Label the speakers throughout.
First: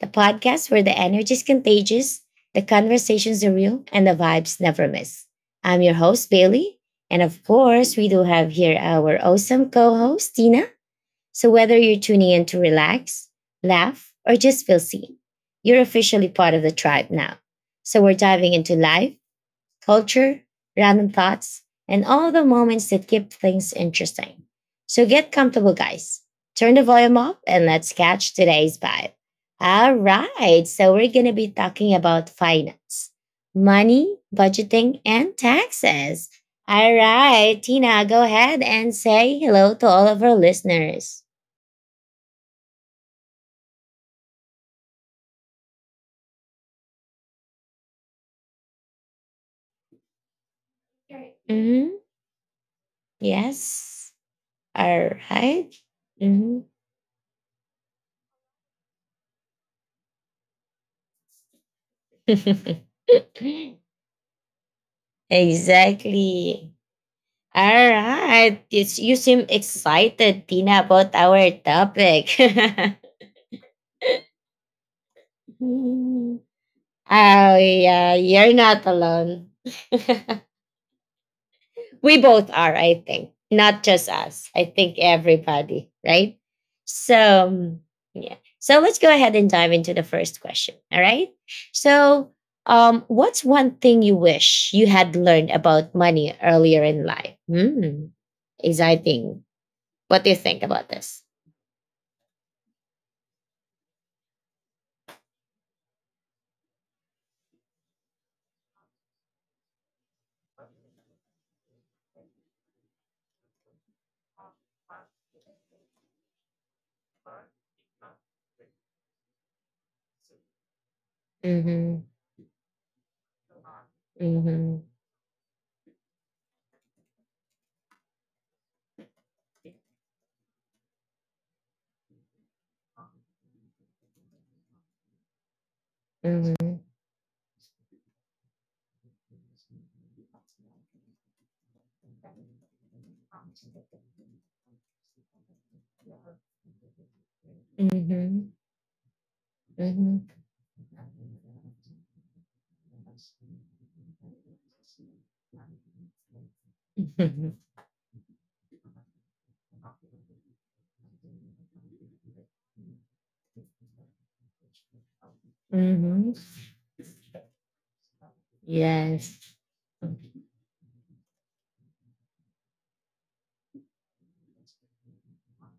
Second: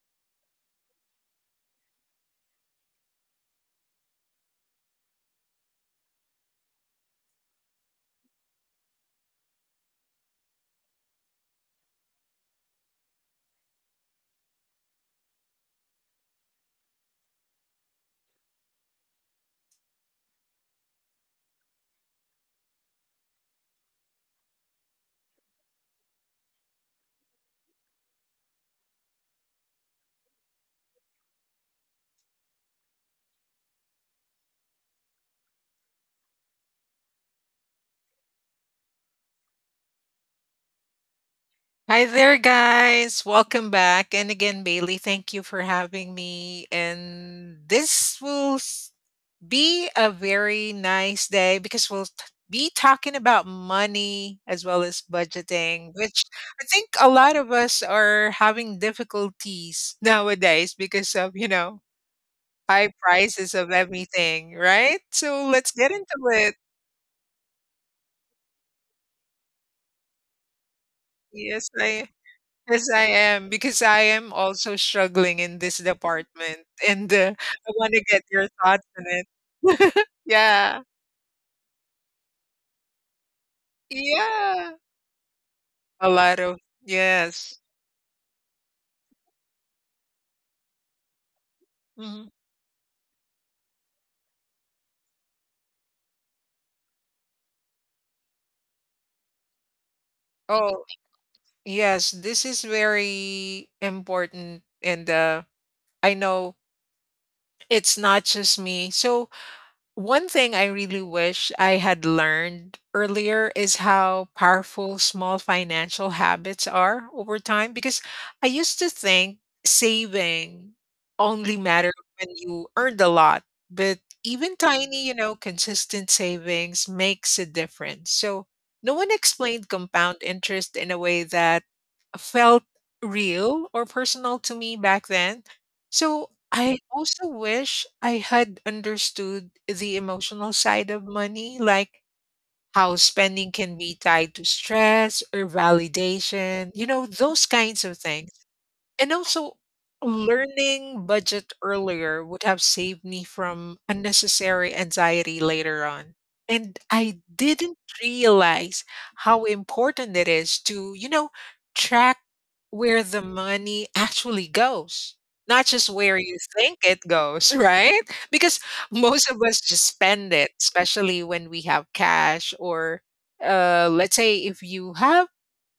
Speaker 1: the podcast where the energy is contagious, the conversations are real, and the vibes never miss. I'm your host, Bailey. And of course, we do have here our awesome co host, Tina. So whether you're tuning in to relax, laugh, or just feel seen, you're officially part of the tribe now. So we're diving into life, culture, random thoughts, and all the moments that keep things interesting. So get comfortable, guys. Turn the volume up and let's catch today's vibe. All right. So we're going to be talking about finance, money, budgeting, and taxes. All right. Tina, go ahead and say hello to all of our listeners.
Speaker 2: Hi there, guys. Welcome back. And again, Bailey, thank you for having me. And be a very nice day because
Speaker 1: hmm
Speaker 2: be talking about
Speaker 1: Yes.
Speaker 2: money as well as
Speaker 1: All right.
Speaker 2: budgeting, which
Speaker 1: Mhm.
Speaker 2: I think a lot of us are having difficulties nowadays because of, you know, high prices of everything, right? So let's get into it.
Speaker 1: Exactly. All right. It's, you seem excited, Tina, about our
Speaker 2: Yes, I
Speaker 1: topic. Oh,
Speaker 2: Yes, I am, because I am also struggling in this department, and, I wanna
Speaker 1: yeah.
Speaker 2: get your
Speaker 1: You're not
Speaker 2: thoughts on it.
Speaker 1: alone.
Speaker 2: Yeah.
Speaker 1: We both are, I think. Not just us. I
Speaker 2: Yeah.
Speaker 1: think everybody,
Speaker 2: A
Speaker 1: right?
Speaker 2: lot of
Speaker 1: So,
Speaker 2: yes.
Speaker 1: um, yeah. So let's go ahead and dive into the first question. All right. So,
Speaker 2: Mhm.
Speaker 1: what's one thing you wish you had learned about money earlier in life? Hmm. Exciting. What do you think about
Speaker 2: Oh,
Speaker 1: this?
Speaker 2: yes, this is very important, and, I know it's not just me. So one thing I really wish I had learned earlier is how powerful small financial habits are over time because I used to think saving only mattered
Speaker 1: Mm-hmm.
Speaker 2: when you earned a lot, but even
Speaker 1: Mhm.
Speaker 2: tiny, you know, consistent savings makes a difference. So no one explained compound interest in a way that felt real or personal to me back then. So
Speaker 1: Mhm.
Speaker 2: I also wish I had understood the emotional side of money, like how spending can be tied to stress or validation, you know, those kinds of things.
Speaker 1: Mhm.
Speaker 2: And also,
Speaker 1: Mhm.
Speaker 2: learning budget earlier would have saved me from unnecessary anxiety later on. And I
Speaker 1: Mhm.
Speaker 2: didn't realize how important it is to, you know, track where the money actually goes, not just where
Speaker 1: Mhm.
Speaker 2: you think it goes, right? Because most of
Speaker 1: Yes.
Speaker 2: us just spend it, especially when we have cash or let's say if you have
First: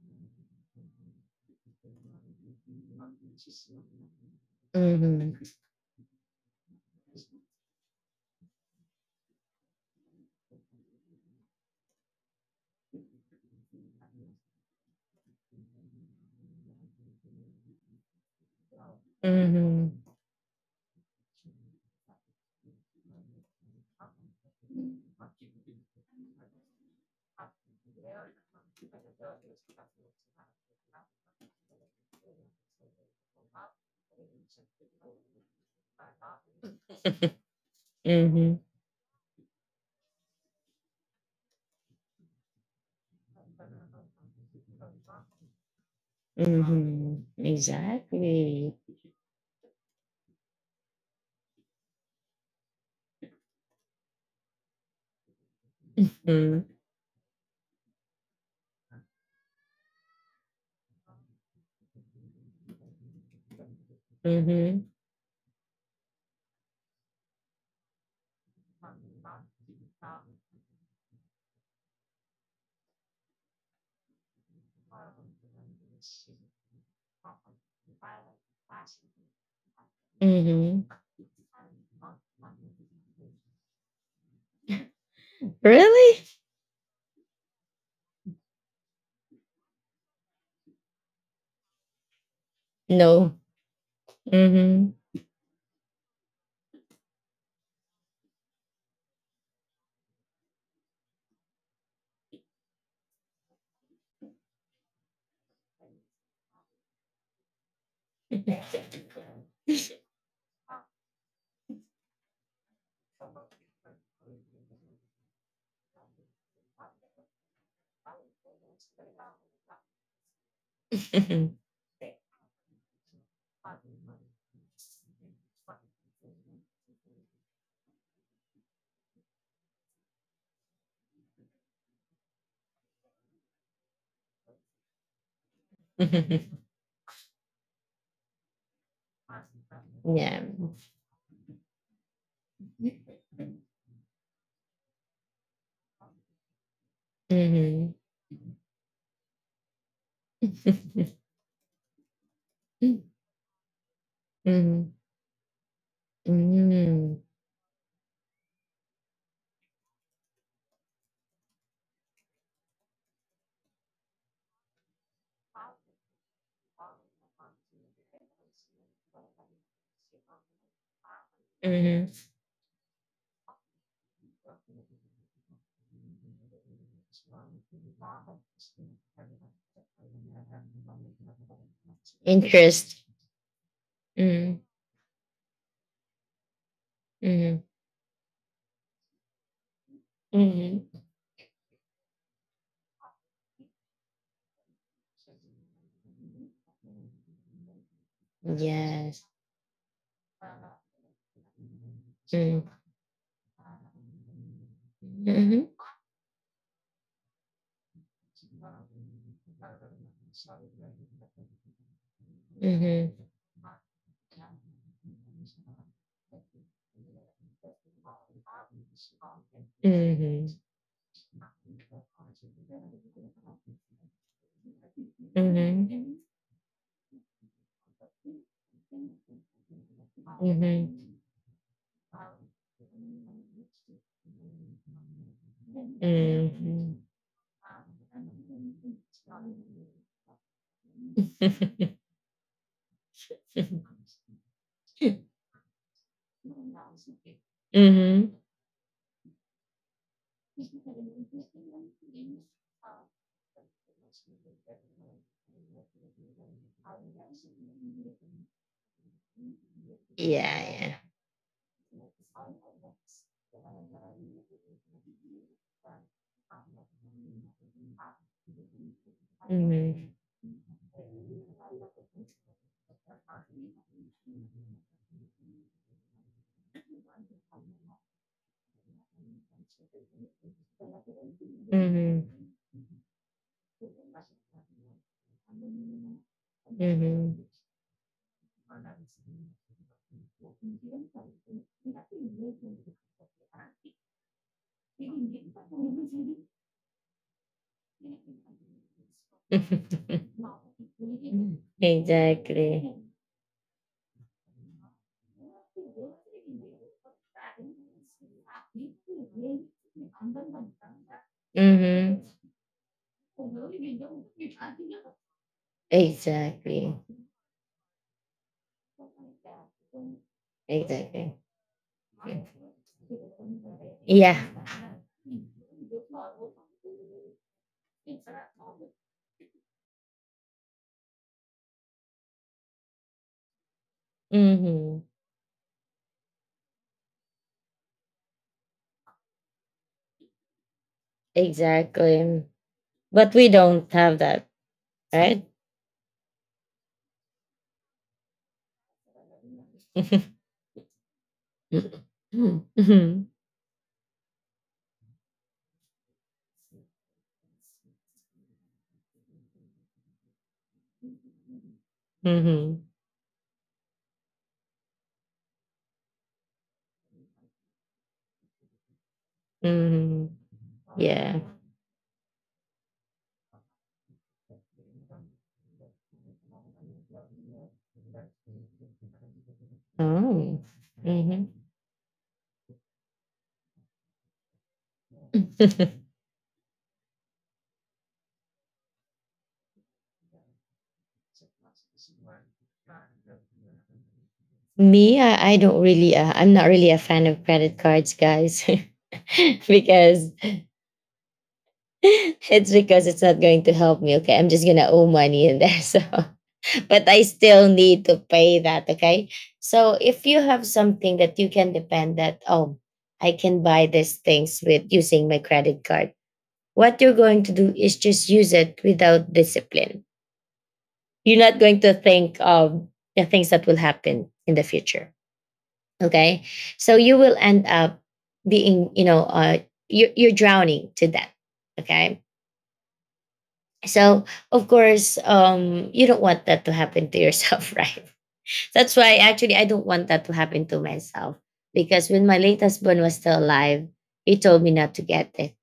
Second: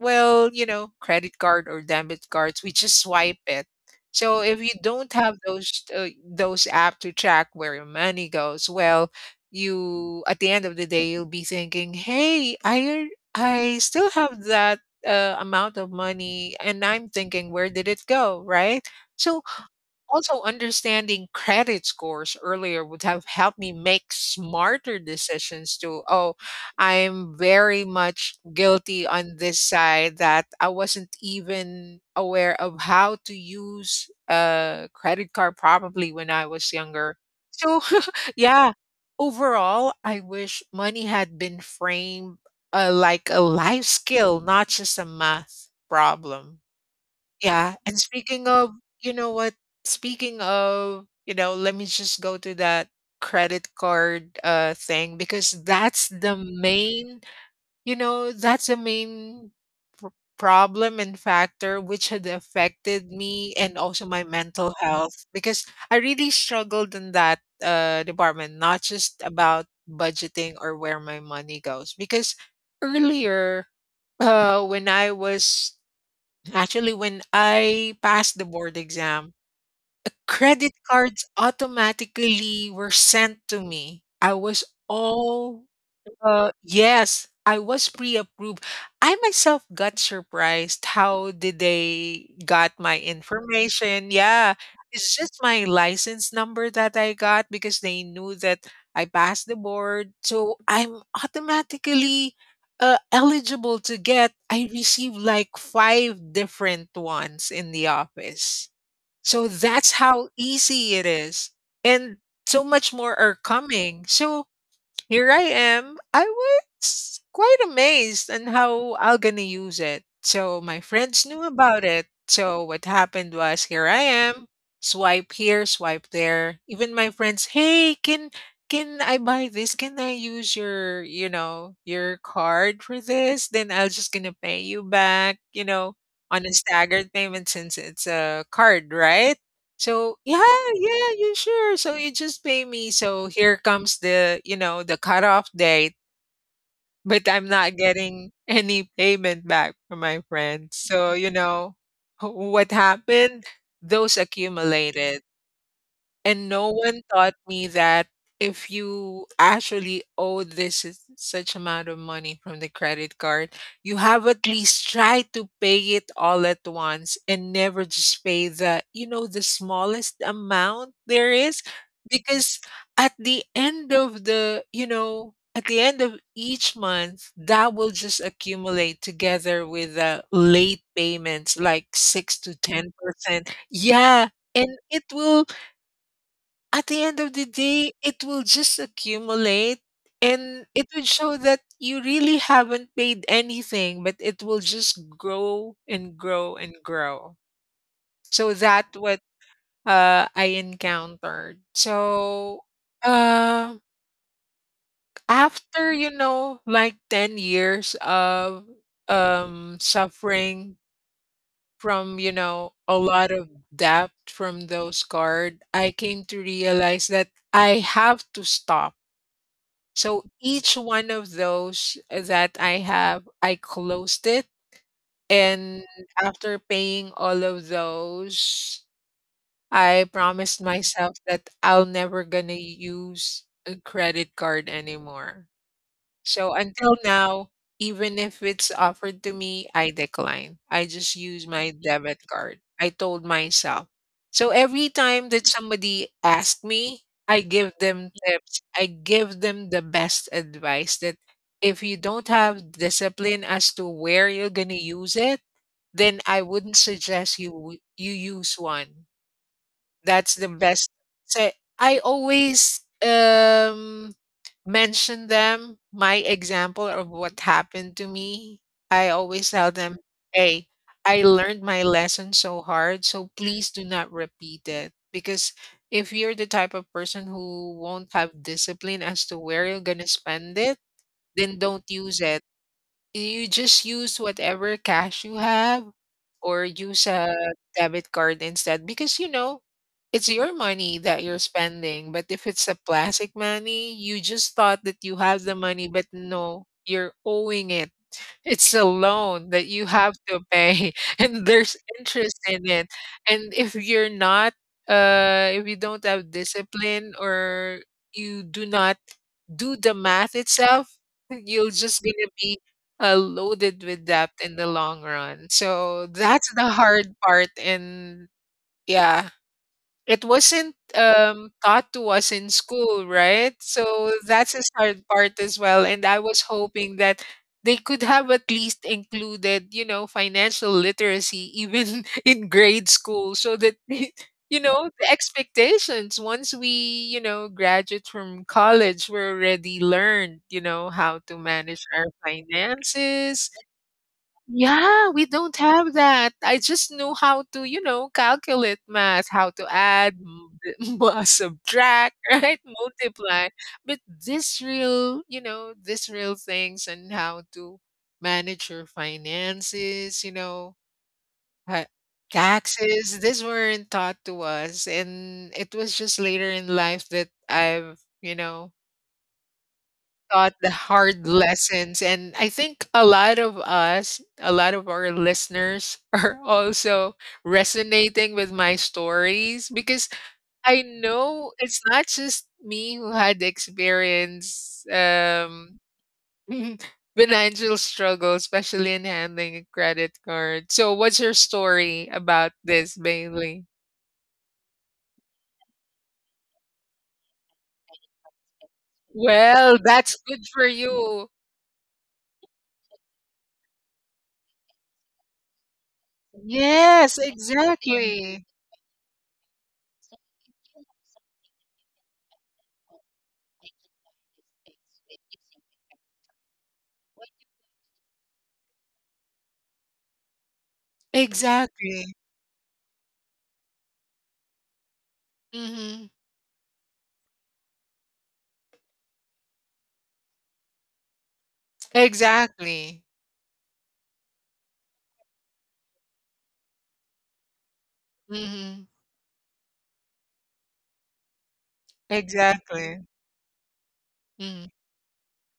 Speaker 2: well, you know, credit card or debit cards, we just swipe it. So if you don't have
Speaker 1: Mhm.
Speaker 2: those app to track where your money goes, well, you at the end of the day you'll be thinking, "Hey, I still have that amount of money and I'm thinking where did it go?", right? So
Speaker 1: Mhm.
Speaker 2: also, understanding credit scores earlier would have helped me make smarter decisions too. Oh, I'm very much guilty on this side that I wasn't even aware of how to use a credit card probably when I was younger. So,
Speaker 1: Mhm.
Speaker 2: yeah, overall, I wish money had been framed like a life skill, not just a math problem.
Speaker 1: Mhm.
Speaker 2: Yeah, and speaking of
Speaker 1: Exactly.
Speaker 2: you know what? Speaking of, you know, let me just go to that credit card thing because that's the
Speaker 1: Mhm.
Speaker 2: main, you know, that's the main pr- problem and factor which had affected me and also my mental
Speaker 1: Mhm.
Speaker 2: health because I really struggled in that department, not just about budgeting or where my money goes because earlier when I was Actually, when I passed the board exam, credit
Speaker 1: Mhm.
Speaker 2: cards automatically were sent to me. I was all
Speaker 1: Really?
Speaker 2: yes, I was pre-approved. I myself got surprised how did they got my
Speaker 1: No.
Speaker 2: information. Yeah,
Speaker 1: Mhm.
Speaker 2: it's just my license number that I got because they knew that I passed the board. So I'm automatically eligible to get. I received like five different ones in the office. So that's how easy it is. And so much more are coming. So here I am. I was quite amazed on how I'm gonna use it. So my friends knew
Speaker 1: Mhm.
Speaker 2: about it. So what happened was here I am. Swipe here, swipe there. Even my friends, hey, can I buy this? Can I use your, you know, your card for this? Then I'll just gonna pay you back, you know, on a staggered payment since it's a card, right? So yeah,
Speaker 1: Yeah.
Speaker 2: yeah, you sure. So you just pay me. So here comes the, you know, the cutoff date, but I'm not
Speaker 1: Mhm.
Speaker 2: getting any payment back from my friends. So, you know, what
Speaker 1: Mhm.
Speaker 2: happened? Those accumulated. And no one
Speaker 1: Mhm.
Speaker 2: taught me that if you actually owe this is such amount of money from the credit card, you have at least tried to pay it all at once and never just pay the, you know, the smallest amount there is.
Speaker 1: Mhm.
Speaker 2: Because at the end of the, you know, at the end of each month, that will just accumulate together with the late payments, like six to
Speaker 1: Interest.
Speaker 2: 10%. Yeah.
Speaker 1: Mhm.
Speaker 2: And it will at the end of the
Speaker 1: Mhm.
Speaker 2: day, it will just accumulate and it
Speaker 1: Mhm.
Speaker 2: would show that you really haven't paid anything, but it will just grow and grow and grow. So that what
Speaker 1: Yes.
Speaker 2: I encountered. So
Speaker 1: Mhm.
Speaker 2: uh,
Speaker 1: Mhm.
Speaker 2: after, you know, like 10 years of suffering from, you know, a
Speaker 1: Mhm.
Speaker 2: lot of debt from those cards, I came to realize that I have to stop. So
Speaker 1: Mhm.
Speaker 2: each one of those that I have, I closed it. And
Speaker 1: Mhm.
Speaker 2: after paying all of those, I promised
Speaker 1: Mhm.
Speaker 2: myself that I'll never gonna use a credit card anymore. So
Speaker 1: Mhm.
Speaker 2: until now, even if it's offered to me, I decline. I just use my debit card. I told myself. So every
Speaker 1: Mhm.
Speaker 2: time that somebody asks me, I give them tips. I give them the best advice that if you don't have discipline as to where you're going to use it, then I wouldn't suggest you you use one. That's the
Speaker 1: Yeah,
Speaker 2: best.
Speaker 1: yeah.
Speaker 2: So I always mention them, my example of what happened to me. I always tell them,
Speaker 1: Mhm.
Speaker 2: hey, I learned my lesson so hard, so please do not repeat it. Because if you're the type of person who won't have discipline as to where you're gonna spend it, then don't use
Speaker 1: Mhm.
Speaker 2: it. You just use whatever cash you have or use a debit card instead because you know it's your money that you're spending, but if it's a plastic money you just thought that you have the money, but no, you're owing it. It's a loan that you have
Speaker 1: Mhm.
Speaker 2: to pay and there's interest in it.
Speaker 1: Exactly.
Speaker 2: And if you're not if you don't have discipline or you do not do the math itself, you're just
Speaker 1: Mhm.
Speaker 2: gonna be loaded with debt in the long run. So that's the
Speaker 1: Exactly.
Speaker 2: hard part, and yeah, it wasn't
Speaker 1: Exactly.
Speaker 2: taught to us in school, right? So
Speaker 1: Yeah.
Speaker 2: that's his hard part as well. And I was hoping that they could have at least included, you know, financial literacy even in grade school so that, you know,
Speaker 1: Mhm.
Speaker 2: the expectations once we, you know, graduate from college, we're already learned, you know, how to manage our
Speaker 1: Exactly. But we
Speaker 2: finances,
Speaker 1: don't have that,
Speaker 2: yeah, we
Speaker 1: right?
Speaker 2: don't have that. I just know how to, you know, calculate math, how to add, subtract, right?
Speaker 1: Mhm.
Speaker 2: Multiply. But this real, you know, this real things and how to manage your finances, you know, ha-
Speaker 1: Mhm.
Speaker 2: taxes, these weren't taught to us. And it was just later in life that I've, you know,
Speaker 1: Mhm.
Speaker 2: taught the hard
Speaker 1: Yeah.
Speaker 2: lessons. And I think a lot of us, a lot of our listeners are also resonating with my stories because
Speaker 1: Oh.
Speaker 2: I
Speaker 1: Mhm.
Speaker 2: know it's not just me who had experience financial struggle, especially in handling a credit card. So what's your story about this, Bailey?
Speaker 1: Me, I don't really, I'm not really a fan of credit cards, guys,
Speaker 2: Well, that's
Speaker 1: because
Speaker 2: good for you.
Speaker 1: it's because it's not going to help me. Okay, I'm just gonna owe money in there. So, but
Speaker 2: Yes,
Speaker 1: I still need to
Speaker 2: exactly.
Speaker 1: pay that. Okay, so if you have something that you can depend that, oh, I can buy these things with using my credit card. What you're going to do is just use it without discipline. You're not going to
Speaker 2: Exactly.
Speaker 1: think of the things that will happen in the future,
Speaker 2: Mhm.
Speaker 1: okay, so you will end up being, you're drowning to death. Okay,
Speaker 2: Exactly.
Speaker 1: so of course, you don't want that to happen to yourself, right?
Speaker 2: Mhm.
Speaker 1: That's why actually I don't want that to happen to myself because when my late husband
Speaker 2: Exactly.
Speaker 1: was still alive, he told me
Speaker 2: Mhm.
Speaker 1: not to get it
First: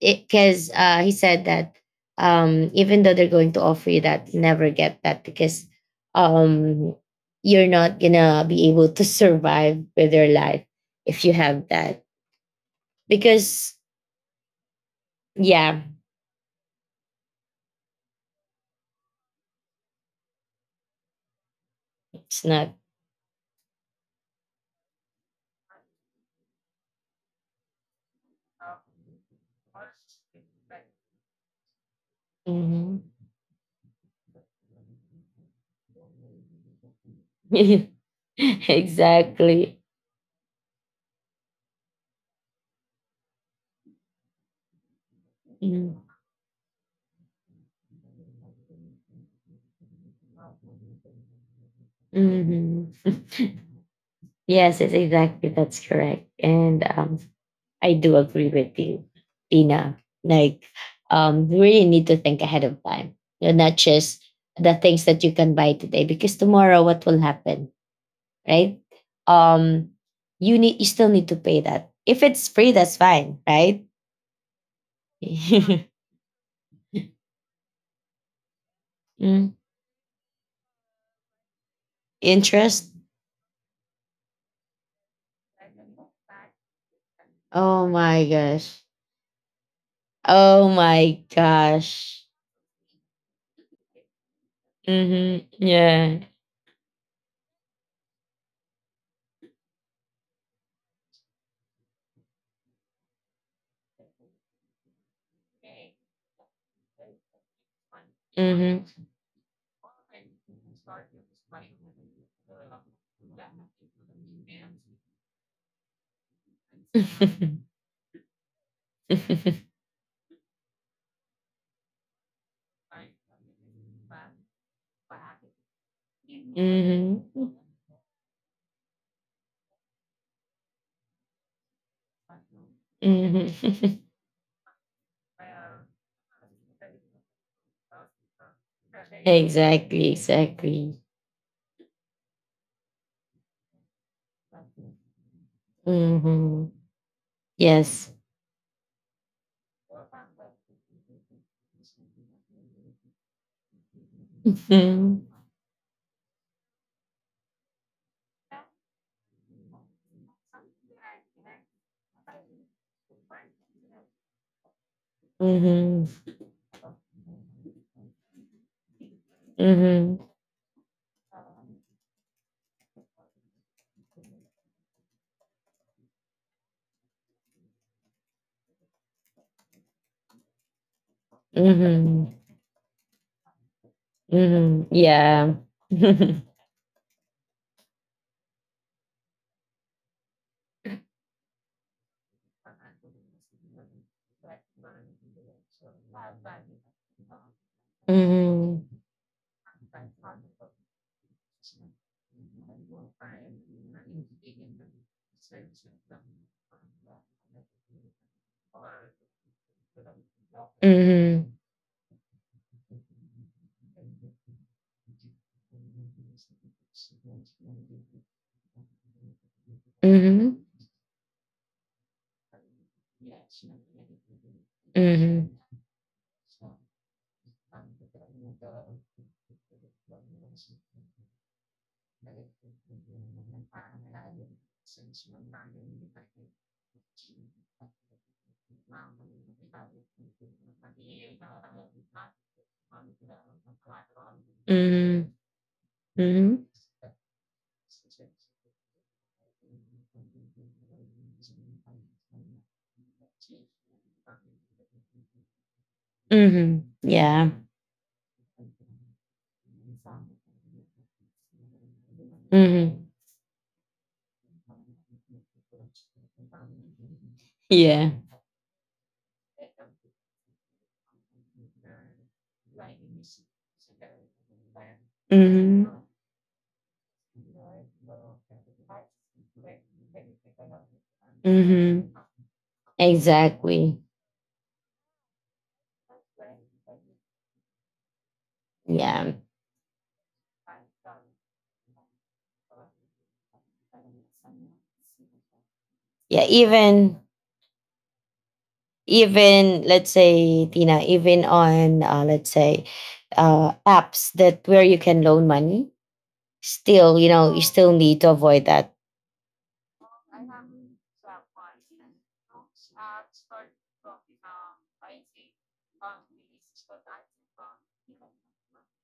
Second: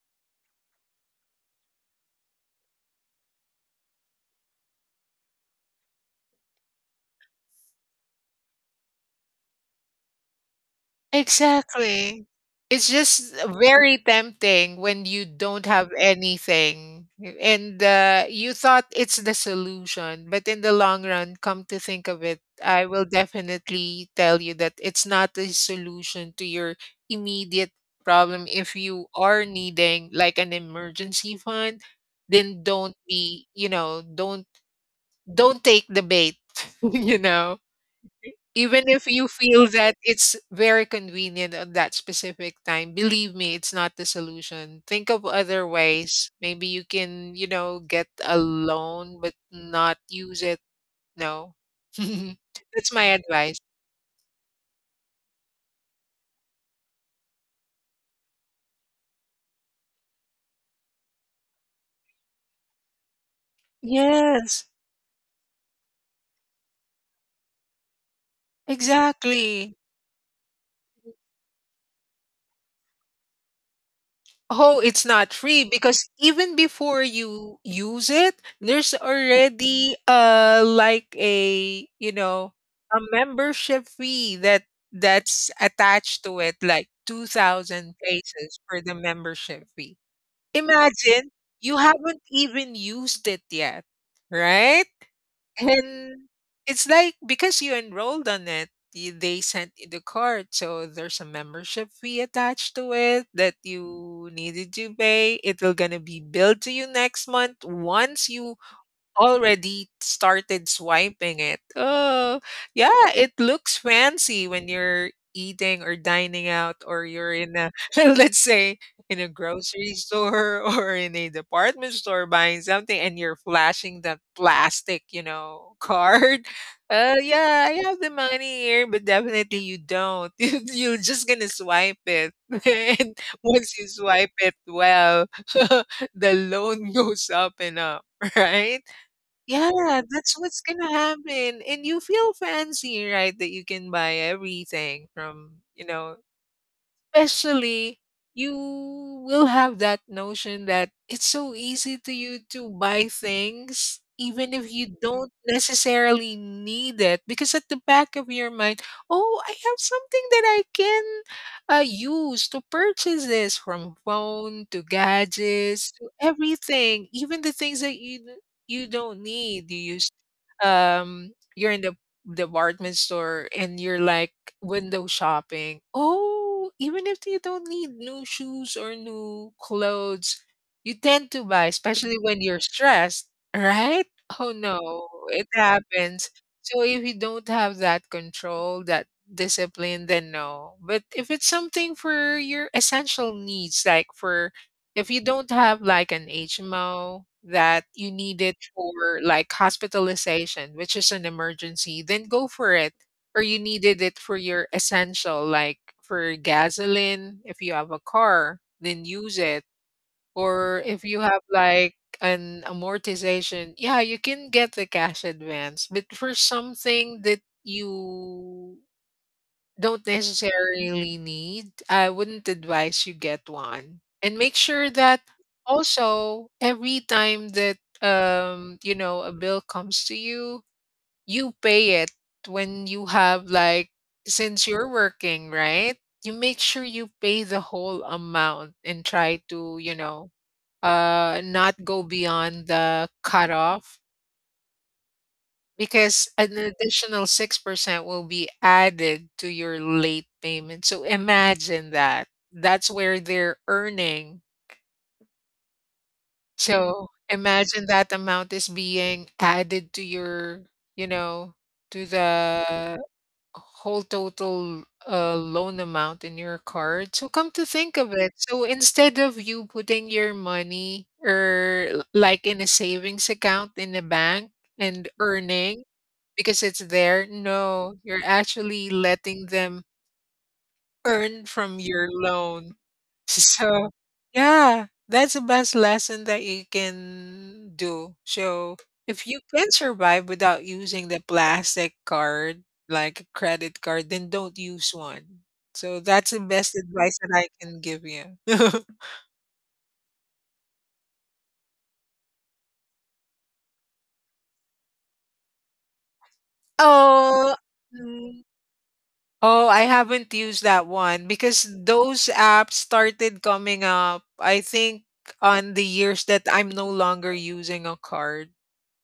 Speaker 1: it because, he said that, even though they're going to offer you that, never get that because, um, you're not gonna be able to survive with your life if you have that.
Speaker 2: Exactly. It's just
Speaker 1: Because
Speaker 2: very tempting when you don't
Speaker 1: yeah,
Speaker 2: have anything and you thought it's the solution, but in the long run, come to think of it,
Speaker 1: it's not.
Speaker 2: I will definitely tell you that it's not a solution to your immediate problem. If you are needing like an emergency fund, then don't
Speaker 1: Mhm.
Speaker 2: be, you know, don't take the bait, you know. Even if you feel
Speaker 1: Exactly.
Speaker 2: that it's very convenient on that specific time, believe me, it's not the solution. Think of other ways. Maybe you can, you know, get a loan but not use it. No. That's my
Speaker 1: Mm-hmm.
Speaker 2: advice.
Speaker 1: Yes, it's exactly that's correct. And I do agree with you, Dina. Like, you really need to think ahead of time. You're not just
Speaker 2: Yes,
Speaker 1: the things that you can buy today because tomorrow what will happen, right?
Speaker 2: exactly.
Speaker 1: Um, you still need to pay that. If it's free, that's fine, right?
Speaker 2: Oh, it's not free because even before you use it, there's
Speaker 1: Mm.
Speaker 2: already like a, you know,
Speaker 1: Interest.
Speaker 2: a membership fee that's attached to it, like
Speaker 1: Oh
Speaker 2: 2,000
Speaker 1: my
Speaker 2: pesos for
Speaker 1: gosh.
Speaker 2: the membership fee.
Speaker 1: Oh my
Speaker 2: Imagine you haven't
Speaker 1: gosh.
Speaker 2: even used it yet, right?
Speaker 1: Mm-hmm. Yeah.
Speaker 2: And it's like because you enrolled on it, they sent you the card. So there's a membership fee attached to it that you needed to pay. It'll gonna be billed to you next month once you
Speaker 1: Mm-hmm.
Speaker 2: already started swiping it. Oh, yeah, it looks fancy when you're eating or dining out or you're in a let's say in a grocery store or in a department store buying something and you're flashing that plastic, you know, card.
Speaker 1: Mm-hmm.
Speaker 2: Yeah, I have the money here, but definitely you don't. You're just gonna swipe it. And once you
Speaker 1: Mm-hmm.
Speaker 2: swipe it well, the loan goes up and up, right? Yeah,
Speaker 1: Exactly,
Speaker 2: that's what's gonna
Speaker 1: exactly.
Speaker 2: happen, and you feel fancy, right, that you can buy everything from.
Speaker 1: hmm
Speaker 2: Especially,
Speaker 1: Yes.
Speaker 2: you will have that notion that it's so easy to you to buy things even if you
Speaker 1: hmm
Speaker 2: don't necessarily need it because at the back of your mind, oh, I have something that I can use to purchase this from phone to gadgets
Speaker 1: hmm
Speaker 2: to everything, even the things that you don't need. You use
Speaker 1: hmm
Speaker 2: um you're in the department store and you're like window shopping. Oh, even if you don't need new shoes or new clothes, you tend to buy, especially
Speaker 1: hmm
Speaker 2: when you're stressed, right? Oh
Speaker 1: hmm
Speaker 2: no, it
Speaker 1: Yeah.
Speaker 2: happens.
Speaker 1: hmm
Speaker 2: So if you don't have that control, that discipline, then no. But if it's something for your essential needs, like for if you don't have like an HMO that you need it
Speaker 1: hmm
Speaker 2: for like hospitalization, which is an emergency, then go for it. Or you needed it for your essential, like for gasoline. If you have a car, then use it. Or if you have
Speaker 1: hmm
Speaker 2: like an amortization, yeah, you can get the cash advance. But for something that you don't
Speaker 1: hmm
Speaker 2: necessarily need, I wouldn't advise you get one. And make sure that
Speaker 1: hmm
Speaker 2: also every time that a bill comes to you, you pay it when you have like, since you're working, right, you make sure you pay the whole amount and try to not go beyond the cutoff, because
Speaker 1: hmm
Speaker 2: an additional 6% will be added to your late payment. So imagine that, that's where they're earning.
Speaker 1: hmm
Speaker 2: So
Speaker 1: Yeah.
Speaker 2: imagine that amount is being added to your, you know, to the
Speaker 1: hmm
Speaker 2: whole total loan amount in your card. So come to think
Speaker 1: Yeah.
Speaker 2: of it, so instead of you putting your money or like in a savings account in a bank and earning,
Speaker 1: hmm
Speaker 2: because it's there, no, you're actually letting them earn from your
Speaker 1: hmm
Speaker 2: loan. So,
Speaker 1: Exactly.
Speaker 2: yeah, that's the best lesson that you can do. So, if
Speaker 1: Yeah.
Speaker 2: you can survive without using the plastic card, like a credit card, then don't use one. So, that's the
Speaker 1: Yeah,
Speaker 2: best advice
Speaker 1: even
Speaker 2: that I can give you.
Speaker 1: let's say Tina, even on, let's say, apps that where you can loan money, still, you know,
Speaker 2: Oh,
Speaker 1: you still need to
Speaker 2: mm,
Speaker 1: avoid that.
Speaker 2: oh, I haven't used that one because those apps started coming up, I think, on the years that I'm no longer using a card.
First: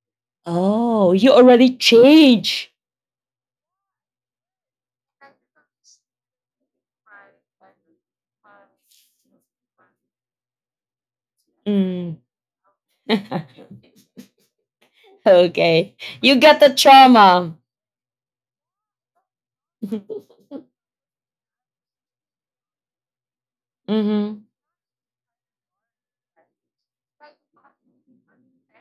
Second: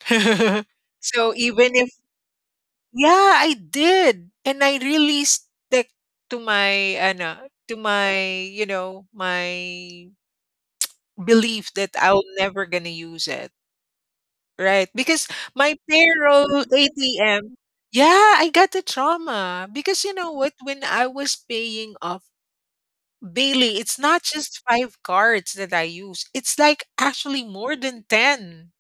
Speaker 1: Oh, you
Speaker 2: so even
Speaker 1: already
Speaker 2: if
Speaker 1: change.
Speaker 2: Yeah, I did. And I really stick to my ano, to my belief that I
Speaker 1: Mm.
Speaker 2: am never gonna use it. Right? Because my
Speaker 1: Okay, you
Speaker 2: payroll
Speaker 1: got the
Speaker 2: ATM,
Speaker 1: trauma.
Speaker 2: yeah, I got the trauma. Because you know what, when I was paying off Bailey, it's not
Speaker 1: Mhm.
Speaker 2: just five cards that I use. It's like actually more than 10.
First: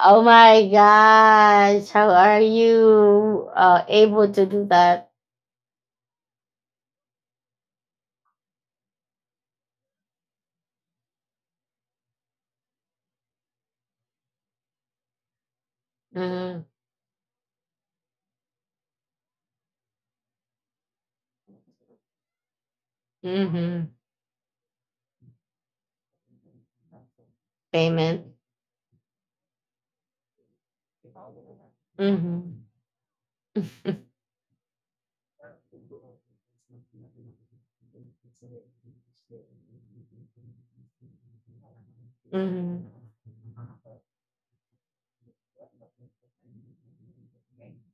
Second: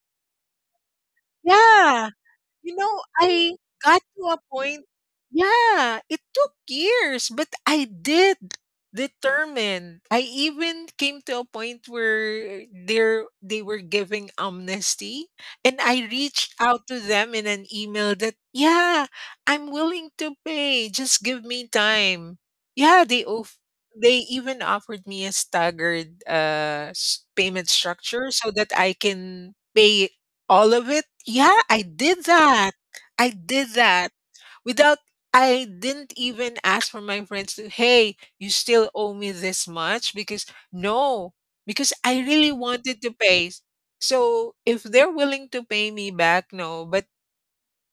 Speaker 1: Oh my gosh, how
Speaker 2: Yeah.
Speaker 1: are
Speaker 2: You know,
Speaker 1: you,
Speaker 2: I got to
Speaker 1: able
Speaker 2: a
Speaker 1: to do
Speaker 2: point,
Speaker 1: that?
Speaker 2: yeah, it took years, but I did determine. I even came to a point where they were giving amnesty, and I reached
Speaker 1: Mm-hmm.
Speaker 2: out to them in an email that, yeah, I'm willing to pay. Just give me time. Yeah,
Speaker 1: Mm-hmm.
Speaker 2: they even offered me a staggered payment structure
Speaker 1: Payment.
Speaker 2: so that I can pay all of it. Yeah, I did
Speaker 1: Mm-hmm.
Speaker 2: that. I did that without. I didn't even ask for my friends to, "Hey, you still owe me this much?" Because no, because I really wanted
Speaker 1: Mm-hmm.
Speaker 2: to pay. So if they're willing to pay me back, no, but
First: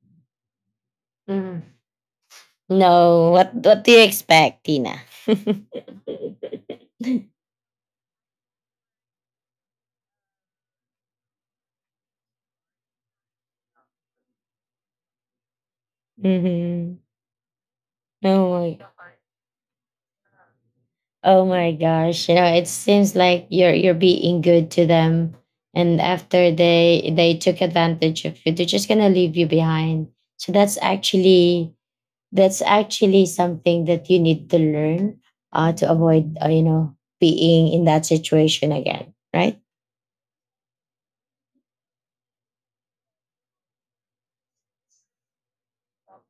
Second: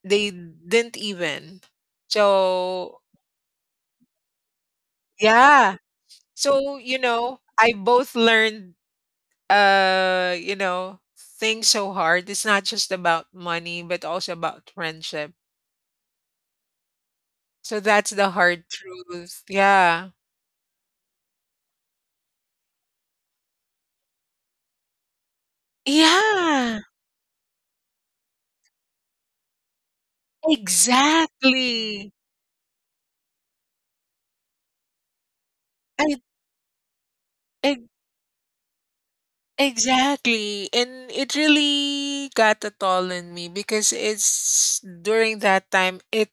Speaker 2: they didn't even.
Speaker 1: Mm-hmm.
Speaker 2: So,
Speaker 1: No, what do you expect, Tina?
Speaker 2: yeah. So, you know, I both learned uh, you know, things so hard. It's not just about money, but also about friendship.
Speaker 1: hmm
Speaker 2: So that's the
Speaker 1: Oh
Speaker 2: hard
Speaker 1: my,
Speaker 2: truth. Yeah.
Speaker 1: oh my gosh! You know, it seems like you're being good to them, and after
Speaker 2: Yeah,
Speaker 1: they took advantage of you, they're just gonna leave you behind. So that's actually,
Speaker 2: exactly.
Speaker 1: that's actually something that you need to learn, to
Speaker 2: I,
Speaker 1: avoid, you know, being
Speaker 2: I
Speaker 1: in that situation again, right?
Speaker 2: exactly. And it really got a toll in me because it's during that time it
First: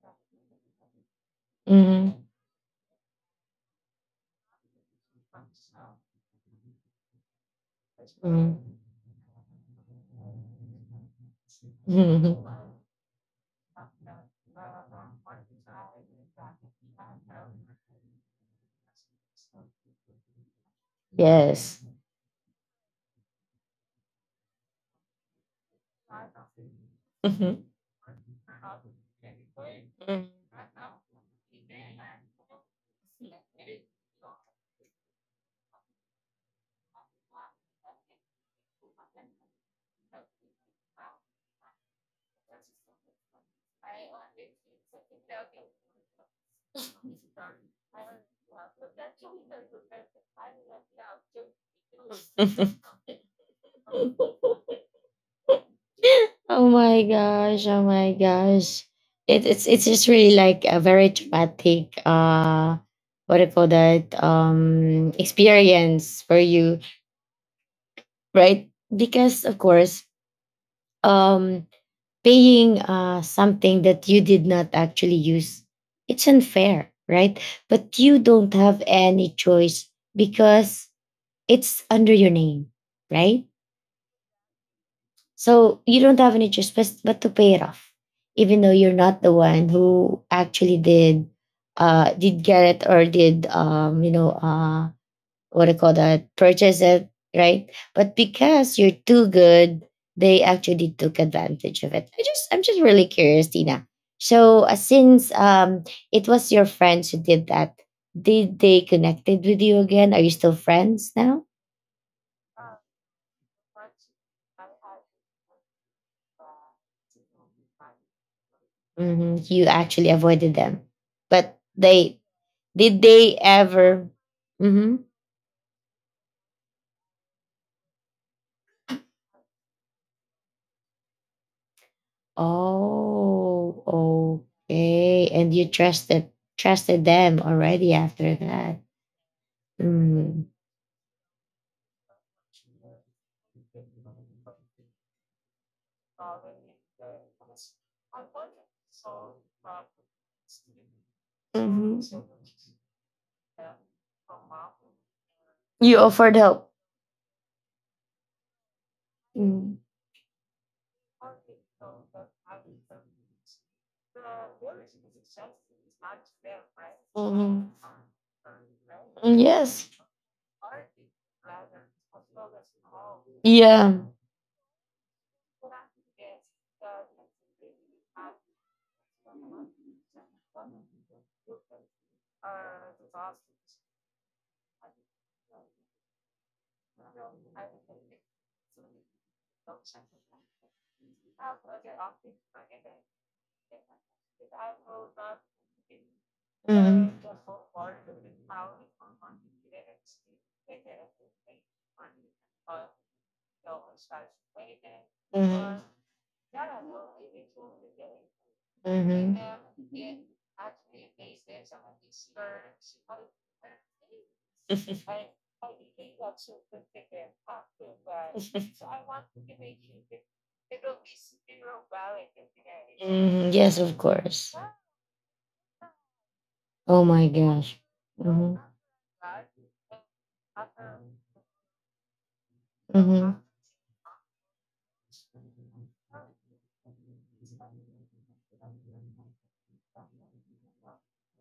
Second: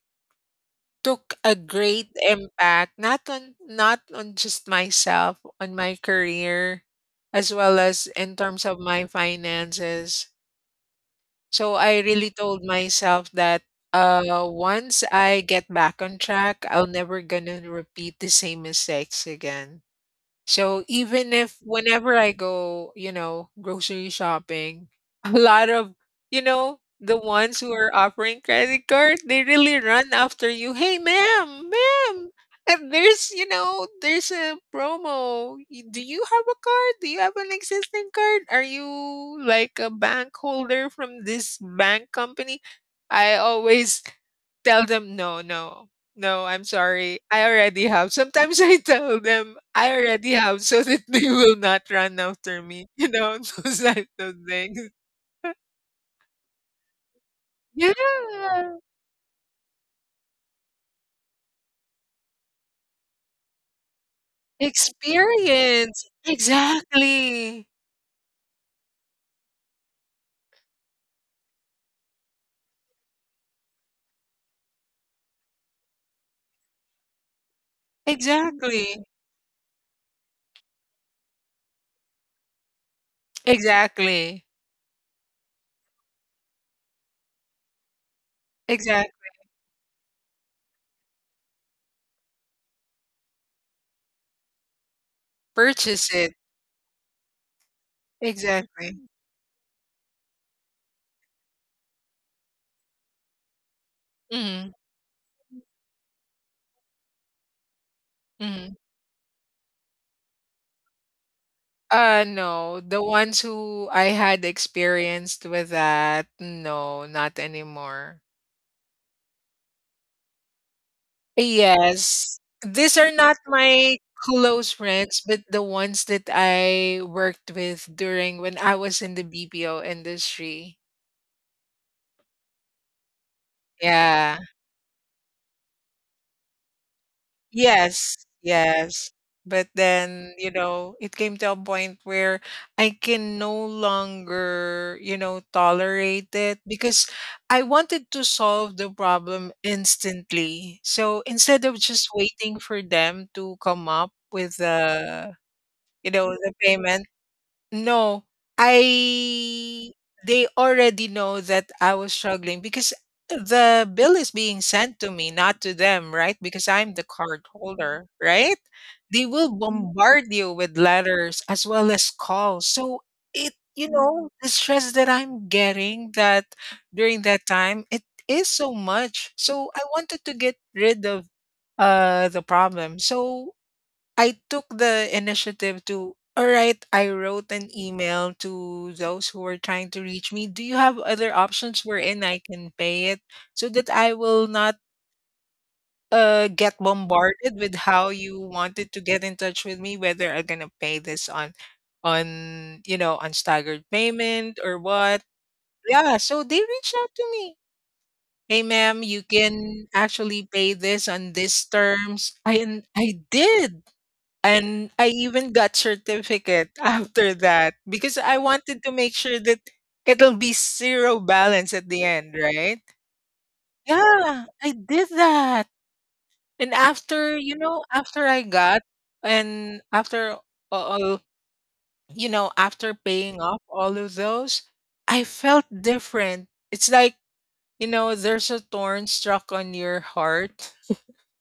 Speaker 2: took a great
Speaker 1: Mm-hmm.
Speaker 2: impact not on just myself, on my career, as well as in terms of my finances. So I really
Speaker 1: Mm-hmm.
Speaker 2: told myself that once I get back on track, I'll never gonna repeat the same mistakes again. So even if
Speaker 1: Yes.
Speaker 2: whenever I go, you know, grocery shopping, a lot of, you know, the ones who are offering credit card, they really run after you. Hey, ma'am, ma'am, and there's, you know, there's a promo. Y- Do you have a card? Do you have an existing card? Are you like a bank holder from this bank company? I always tell them, "No, no, no, I'm sorry. I already have." Sometimes I tell them, "I already have," so that they will not run after me, you know, those types of things.
Speaker 1: Oh my gosh! Oh my
Speaker 2: Yeah.
Speaker 1: gosh! It's just really like a very traumatic, what do you call that
Speaker 2: Experience.
Speaker 1: experience for you,
Speaker 2: Exactly.
Speaker 1: right? Because of course, um paying, something that you did not actually use, it's unfair, right? But you don't have
Speaker 2: Exactly.
Speaker 1: any choice because it's under your name, right?
Speaker 2: Exactly.
Speaker 1: So you don't have any choice but to pay it off, even though you're
Speaker 2: Exactly.
Speaker 1: not the one who actually did, did get it or did, you know what do call
Speaker 2: Purchase it.
Speaker 1: that purchase it, right? But because
Speaker 2: Exactly.
Speaker 1: you're too good, they actually took advantage of it. I'm just really curious, Tina. So,
Speaker 2: Mhm,
Speaker 1: since it was your friends who did that, did
Speaker 2: mhm.
Speaker 1: they connected with you again? Are you still friends now?
Speaker 2: No, the ones who I had experienced with that, no, not anymore.
Speaker 1: You actually avoided them, but they.
Speaker 2: Yes. These
Speaker 1: Did
Speaker 2: are
Speaker 1: they
Speaker 2: not my
Speaker 1: ever?
Speaker 2: close
Speaker 1: Hmm
Speaker 2: friends, but the ones that I worked with during when I was in the BPO industry.
Speaker 1: Oh,
Speaker 2: Yeah.
Speaker 1: okay. And you trusted, them already
Speaker 2: Yes.
Speaker 1: after that.
Speaker 2: Yes. But then,
Speaker 1: Mm.
Speaker 2: you know, it came to a point where I can no longer, you know, tolerate it because I wanted to solve the problem instantly. So instead of just waiting for them to come up with the,
Speaker 1: You offered
Speaker 2: the
Speaker 1: help.
Speaker 2: payment, no,
Speaker 1: Mm.
Speaker 2: I they already know that I was struggling because the bill is being sent to me, not to them, right? Because I'm the card
Speaker 1: Mhm.
Speaker 2: holder, right? They
Speaker 1: Mm,
Speaker 2: will
Speaker 1: yes.
Speaker 2: bombard you with letters as well as calls. So it, you
Speaker 1: Yeah.
Speaker 2: know, the stress that I'm getting that during that time, it is so much. So I wanted to get rid of the problem. So I took the initiative to, all right, I wrote an email to those who were trying to reach me. Do you have other options wherein I can pay it so that I will not get bombarded with how you wanted to get in touch with me, whether I'm gonna pay this on you know on staggered payment or what?
Speaker 1: Mhm.
Speaker 2: Yeah, so they reached out to me. Hey ma'am, you
Speaker 1: Mhm.
Speaker 2: can actually pay this on these terms. I and I did. And I even got certificate after that because I wanted to make sure that it'll be zero balance at the end, right?
Speaker 1: Mhm. Yes, of
Speaker 2: Yeah,
Speaker 1: course.
Speaker 2: I did that. And
Speaker 1: Oh my
Speaker 2: after, you
Speaker 1: gosh.
Speaker 2: know, after I
Speaker 1: Mhm.
Speaker 2: got, and after all, you know, after paying
Speaker 1: Mhm.
Speaker 2: off all of those, I felt different. It's like, you know, there's a thorn struck on your heart.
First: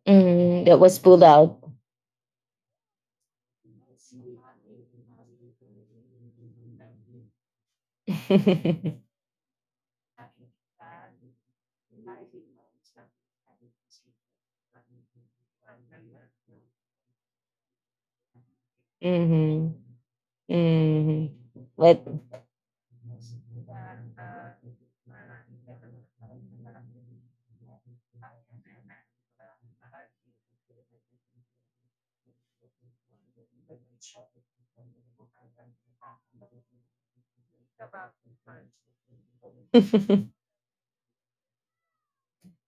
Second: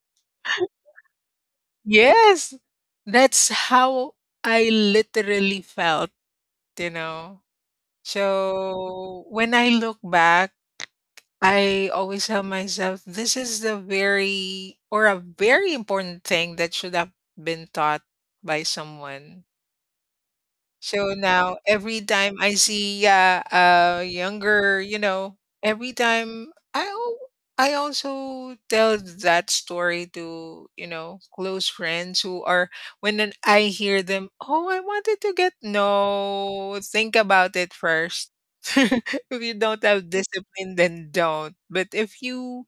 Speaker 1: Mhm. That was pulled out.
Speaker 2: Yes, that's how I literally felt, you know.
Speaker 1: hmm
Speaker 2: So, when I look back, I always tell myself, this is the very or a very important thing that should have been taught by someone. So
Speaker 1: hmm
Speaker 2: now every
Speaker 1: But.
Speaker 2: time I see younger, you know, every time I al- I also tell that story to, you know, close friends who are I hear them, "Oh, I wanted to get, no, think about it first. If you don't have discipline, then don't. But if you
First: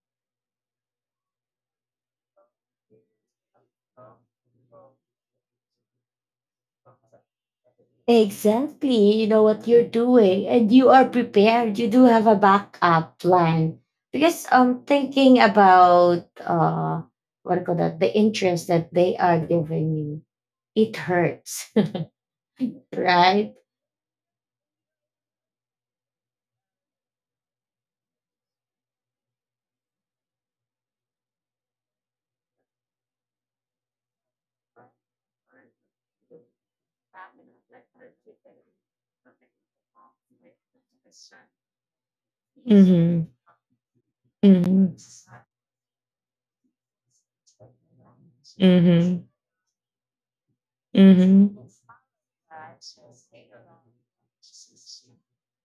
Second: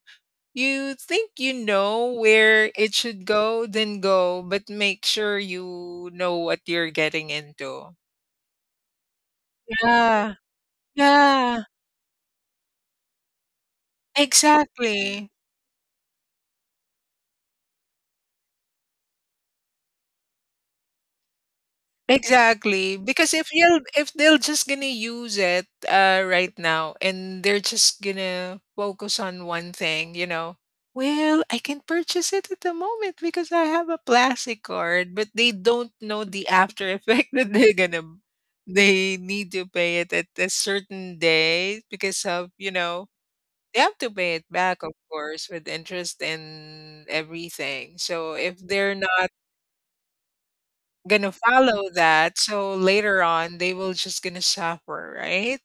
Speaker 2: you think you know where it should go, then go, but make sure you know what you're getting into."
Speaker 1: Exactly. You know what you're
Speaker 2: Yeah,
Speaker 1: doing and you are
Speaker 2: yeah,
Speaker 1: prepared. You do have a backup plan. Because,
Speaker 2: exactly,
Speaker 1: thinking about what do you call that the interest that they are giving you, it hurts,
Speaker 2: exactly. Because if
Speaker 1: right?
Speaker 2: you'll, if they'll just gonna use it right now and they're just gonna focus on one thing, you know, well, I can purchase it at the moment because I have a plastic card, but they don't know the after effect that they're gonna, they need to pay it at a certain day because of, you know,
Speaker 1: Mm-hmm.
Speaker 2: they have to pay it back, of
Speaker 1: Mm-hmm.
Speaker 2: course, with interest and everything. So if they're
Speaker 1: Mm-hmm.
Speaker 2: not gonna
Speaker 1: Mm-hmm.
Speaker 2: follow that, so later on they will just gonna suffer, right?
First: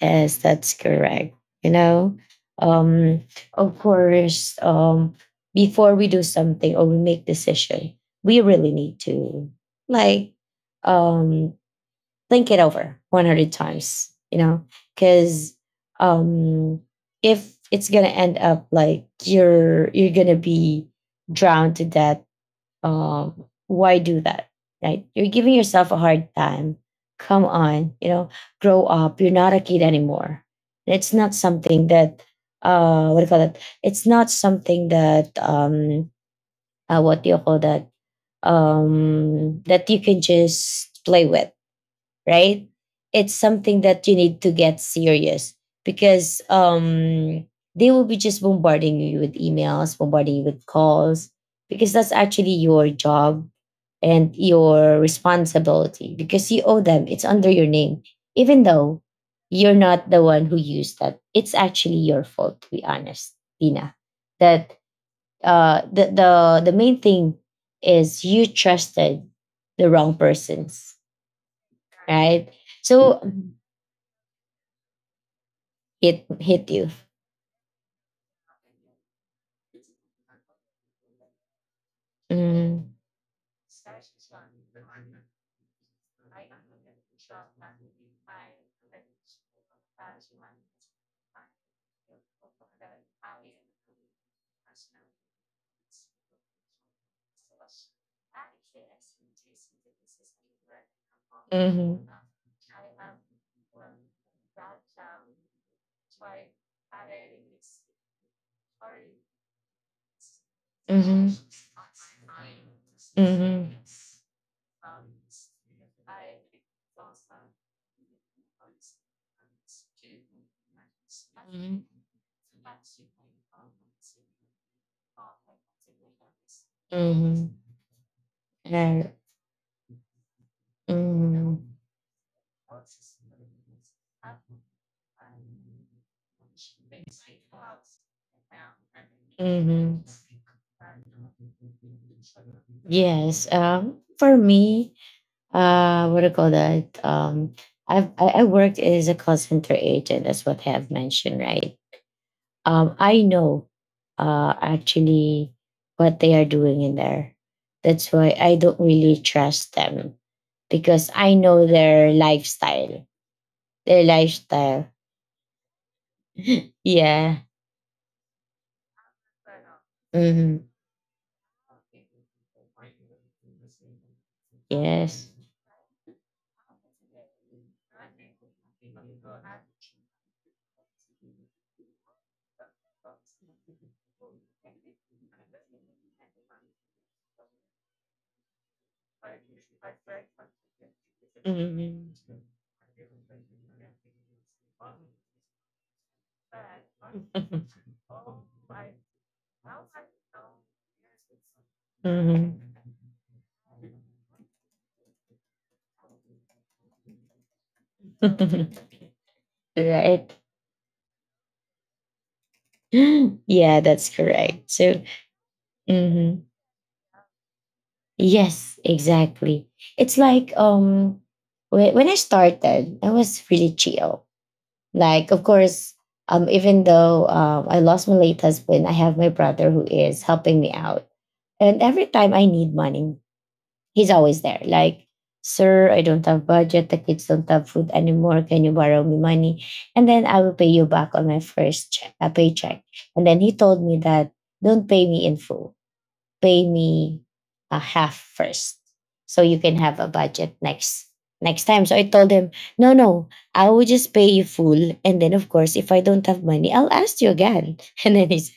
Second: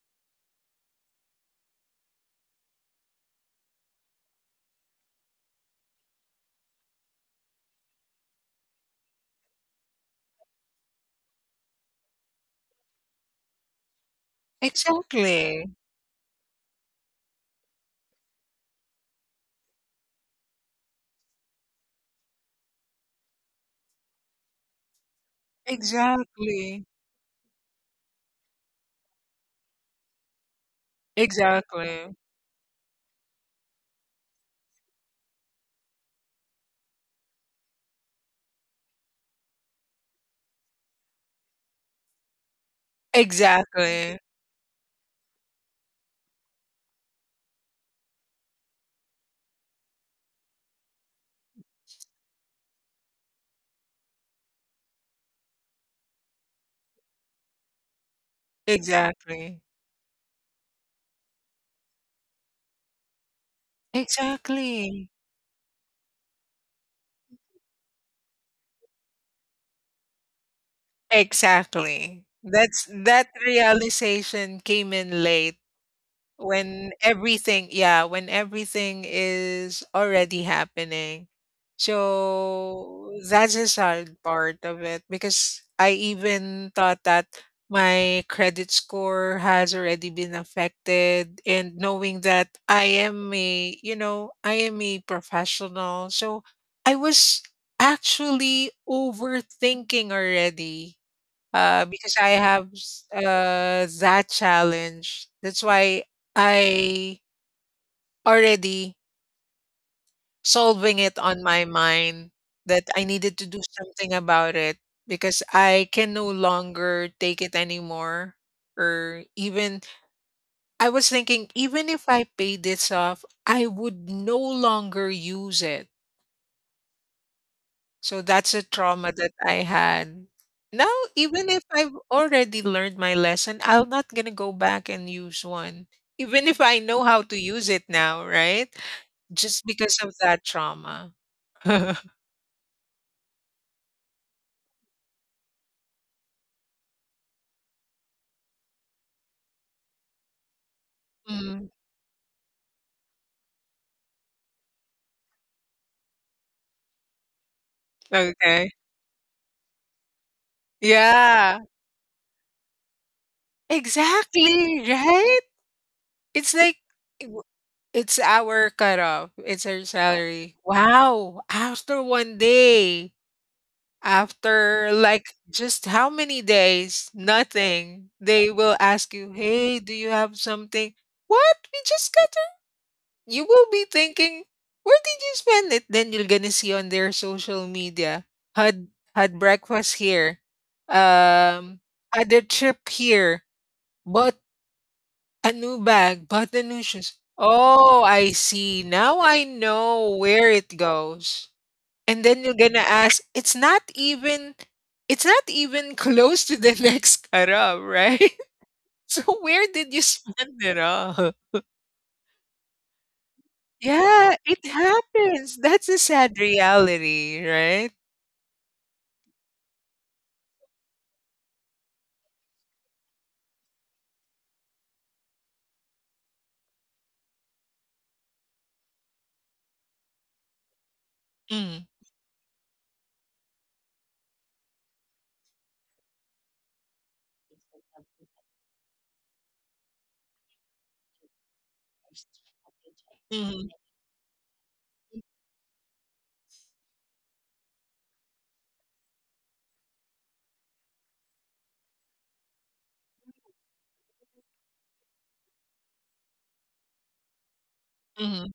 Speaker 1: Yes, that's correct. You know, um, of course, before we do something or we make decision, we really need to, like, um, think it over 100 times, you know, because,
Speaker 2: Exactly.
Speaker 1: um, if it's going to end up like you're going to be drowned to death, why do that? Right? You're giving yourself a hard time.
Speaker 2: Exactly.
Speaker 1: Come on, you know, grow up. You're not a kid anymore. It's not something
Speaker 2: Exactly.
Speaker 1: that, what do you call that. It's not something that, what do you call that? That you can just play with, right? It's something that you
Speaker 2: Exactly.
Speaker 1: need to get serious because, they will be just bombarding you with emails, bombarding you with calls, because that's actually your job and your responsibility because you owe them. It's under your name. Even though
Speaker 2: Exactly.
Speaker 1: you're not the one who used that, it's actually your fault, to be honest, Tina. That,
Speaker 2: Exactly.
Speaker 1: the main thing is you trusted the wrong persons,
Speaker 2: Exactly.
Speaker 1: right?
Speaker 2: That's,
Speaker 1: So
Speaker 2: that realization came in late
Speaker 1: it hit you.
Speaker 2: when everything, yeah, when everything is already happening.
Speaker 1: Mm.
Speaker 2: So that's the sad part of it because I even thought that my credit score has already been affected, and knowing that I am a, you know, I am a professional, so I was actually overthinking already,
Speaker 1: Mhm.
Speaker 2: because I have that challenge. That's why I already solving it
Speaker 1: Mhm.
Speaker 2: on my mind that I needed to do something about it because I can no longer take it anymore. Or even I was thinking,
Speaker 1: Mhm.
Speaker 2: even if I pay this off, I would no longer use it.
Speaker 1: Mhm.
Speaker 2: So that's a
Speaker 1: Right.
Speaker 2: trauma that I had. Now,
Speaker 1: Mhm.
Speaker 2: even if I've already learned my lesson, I'm not gonna go back and use one. Even if I know how to use it now, right? Just because
Speaker 1: Mm,
Speaker 2: of that trauma.
Speaker 1: yes. For me, what do you call that? I worked as a call center agent, as what I have mentioned,
Speaker 2: Mm,
Speaker 1: right? I know, actually what they are doing in there. That's why I
Speaker 2: okay.
Speaker 1: don't really trust them because I
Speaker 2: Yeah.
Speaker 1: know their lifestyle. Their
Speaker 2: Exactly,
Speaker 1: lifestyle.
Speaker 2: right? It's like,
Speaker 1: Yeah.
Speaker 2: w- it's our cutoff. It's our salary.
Speaker 1: hmm
Speaker 2: Wow. After one day. After like
Speaker 1: Yes.
Speaker 2: just how many days? Nothing. They will ask you, "Hey, do you have something?" What? We just got it. You will be thinking, "Where did you spend it?" Then you're gonna see on their social media, had had breakfast here,
Speaker 1: hmm
Speaker 2: um, had a trip here, bought a new bag, bought the new shoes. Oh, I see. Now I know where it goes. And
Speaker 1: hmm
Speaker 2: then you're gonna ask, it's not even close to the next carab, right? So where did you
Speaker 1: Right.
Speaker 2: spend it all?
Speaker 1: Yeah, that's
Speaker 2: Yeah, it
Speaker 1: correct. So,
Speaker 2: happens. That's a sad
Speaker 1: mhm.
Speaker 2: reality, right?
Speaker 1: Yes, exactly. It's like, when I started, I was really chill. Like, of course, even though I lost my late husband, I have my brother who is helping me out. And
Speaker 2: Mm,
Speaker 1: every time I need money, he's always there. Like, sir, I don't have budget. The kids don't have food anymore. Can you borrow me money? And then I will pay you back on my first check, paycheck. And then he
Speaker 2: mm,
Speaker 1: told me that don't pay me in full. Pay me a half first, so you can have a budget next time. So I told him, no, no, I will just pay you full. And then of course, if I don't have money, I'll ask you again. And then he.
Speaker 2: mm,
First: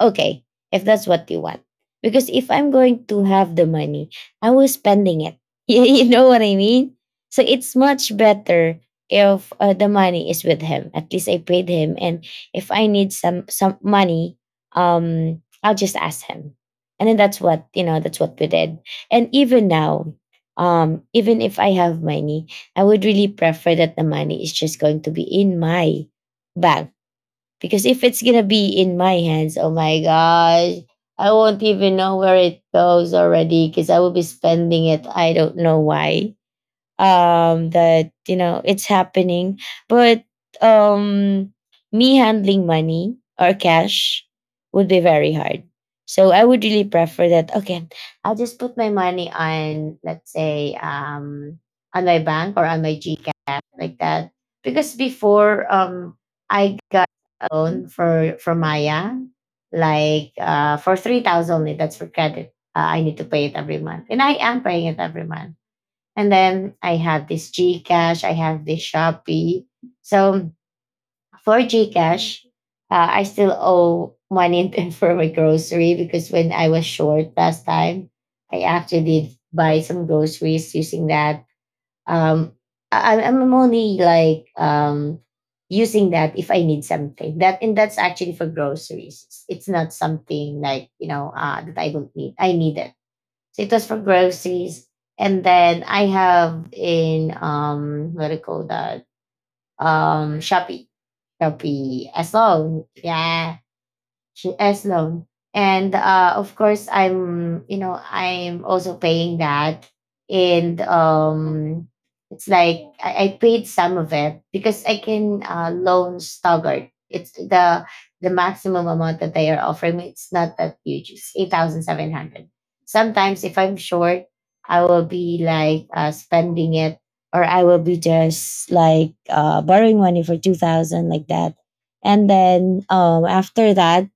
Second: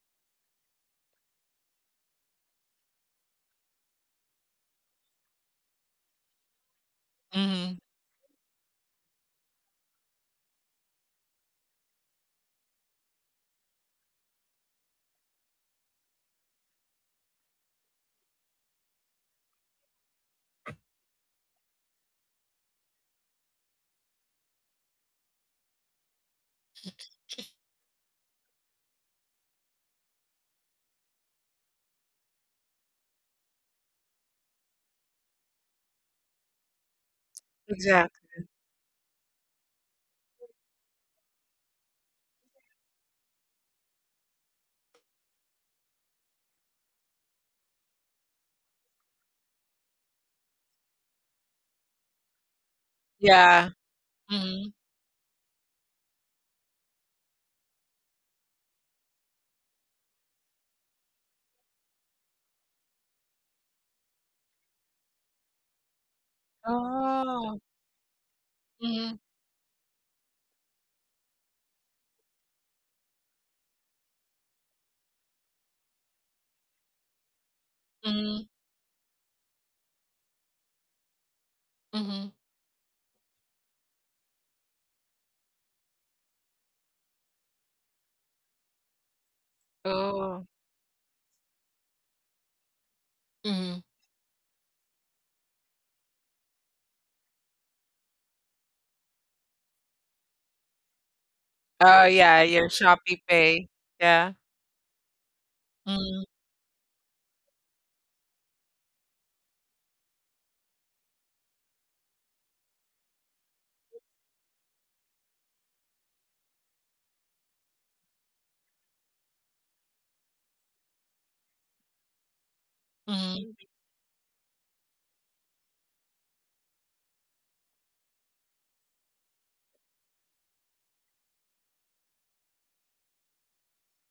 Speaker 1: Okay, if that's what you want. Because if I'm going to have the money, I will spending it. You know what I mean? So it's
Speaker 2: mm.
Speaker 1: much better if, the money is with him. At least I paid him, and if I need some money, I'll just ask him. And then that's what you know. That's what we did. And even now, even if I have money, I would really prefer that the money is just going to be in my bank because if it's gonna be in my hands, oh my gosh, I won't even know where it goes already because I will be spending it. I don't know why, that you
Speaker 2: Exactly.
Speaker 1: know it's happening, but, um me handling money or cash would be very hard. So I would really prefer that, okay, I'll just put my money on, let's say, on my bank or on my GCash,
Speaker 2: Yeah.
Speaker 1: like that.
Speaker 2: Mm.
Speaker 1: Because before, I got a loan for Maya, like, for 3,000 only. That's for credit. I need to pay it every month, and I am paying it every month. And then I have this
Speaker 2: Oh,
Speaker 1: GCash, I have this
Speaker 2: mm,
Speaker 1: Shopee. So for GCash, I still owe money for my grocery because when I was short last time,
Speaker 2: mm,
Speaker 1: I actually did buy some groceries using that.
Speaker 2: mm.
Speaker 1: Um, I'm only like using that if I need something. That and that's actually for groceries. It's not
Speaker 2: Oh,
Speaker 1: something like that I don't need. I need it, so it
Speaker 2: mm.
Speaker 1: was for groceries. And then I have in what do you call that? Shopee. Shopee
Speaker 2: Oh,
Speaker 1: as
Speaker 2: yeah, your
Speaker 1: well.
Speaker 2: shopee
Speaker 1: Yeah.
Speaker 2: pay. Yeah,
Speaker 1: As loan. And
Speaker 2: mm,
Speaker 1: of course, I'm I'm also paying that, and it's like I paid some of it because I can loan staggered. It's the maximum amount that they are offering me. It's not that huge. It's 8,700. Sometimes if
Speaker 2: mm.
Speaker 1: I'm short, I will be like spending it, or I will be just like borrowing money for 2,000 like that. And then after that,